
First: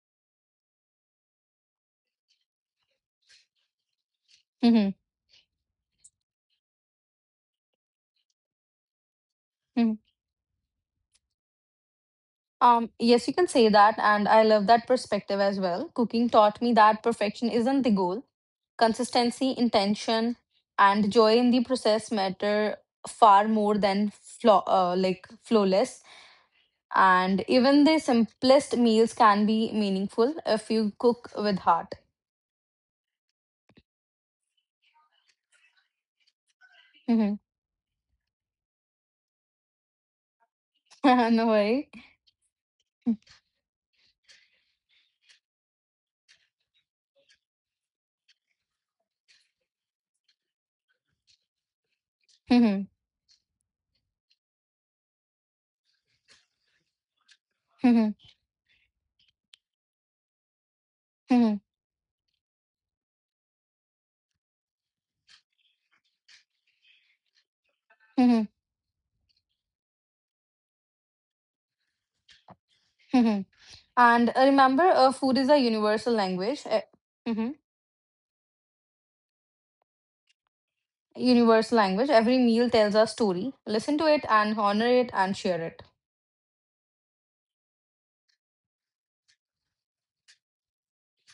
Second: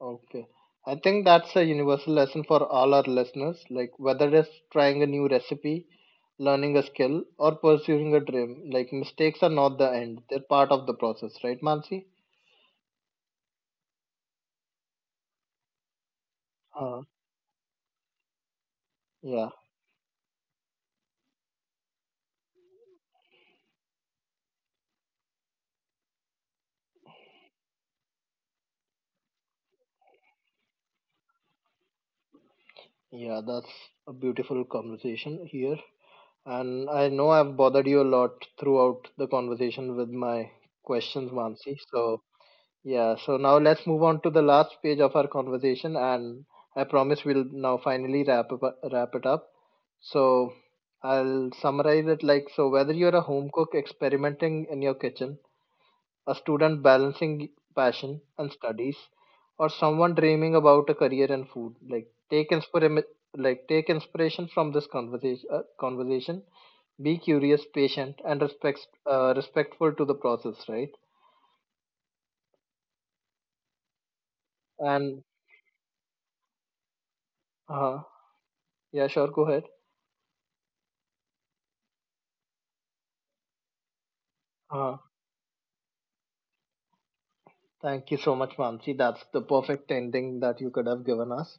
S1: Okay. I think that's a universal lesson for all our listeners. Like whether it's
S2: Hmm.
S1: trying a new recipe, learning a skill, or pursuing a dream, like mistakes are not the end. They're part of the process, right, Mansi?
S2: Yes, you can say that, and I love that perspective as well. Cooking taught me
S1: Uh,
S2: that perfection isn't the goal,
S1: yeah,
S2: consistency, intention, and joy in the process matter far more than flawless, and even the simplest meals can be meaningful if you cook with heart.
S1: yeah, that's a beautiful conversation here. And I know
S2: Mm-hmm.
S1: I've bothered you a lot throughout the conversation with my questions,
S2: No
S1: Mansi.
S2: worry.
S1: So yeah, so now let's move on to the last page of our conversation, and I promise we'll now finally wrap it up. So I'll summarize it like so whether you're a home cook experimenting in your kitchen, a student balancing passion and studies, or someone dreaming about a career in food, like take inspiration from this conversation. Be curious, patient, and respectful to the process, right?
S2: And remember,
S1: And
S2: food is a universal language. Mhm.
S1: uh, yeah, sure, go ahead.
S2: Universal language. Every meal tells a story. Listen to it and
S1: Uh,
S2: honor it and share it.
S1: thank you so much, Mansi. That's the perfect ending that you could have given us.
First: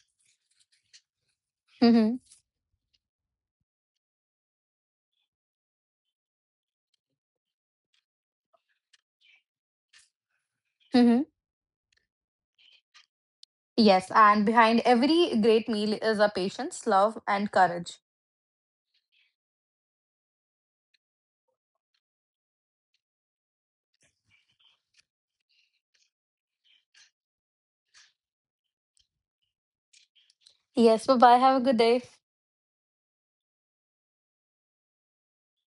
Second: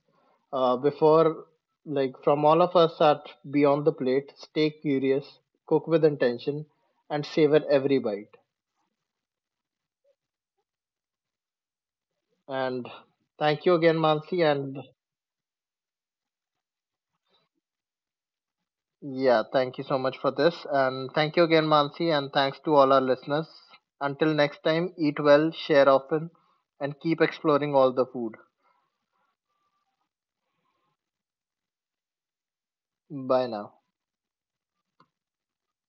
S1: Before, like,
S2: Mhm,
S1: from all of us at Beyond the Plate, stay curious, cook with intention, and savor every bite.
S2: mhm.
S1: And thank you again,
S2: Yes,
S1: Mansi.
S2: and
S1: And
S2: behind every great meal is a patience, love, and courage.
S1: yeah, thank you so much for this. And thank you again, Mansi. And thanks to all our listeners. Until next time, eat well, share often, and keep exploring all the food.
S2: Yes, bye bye. Have a good day.
S1: Bye now.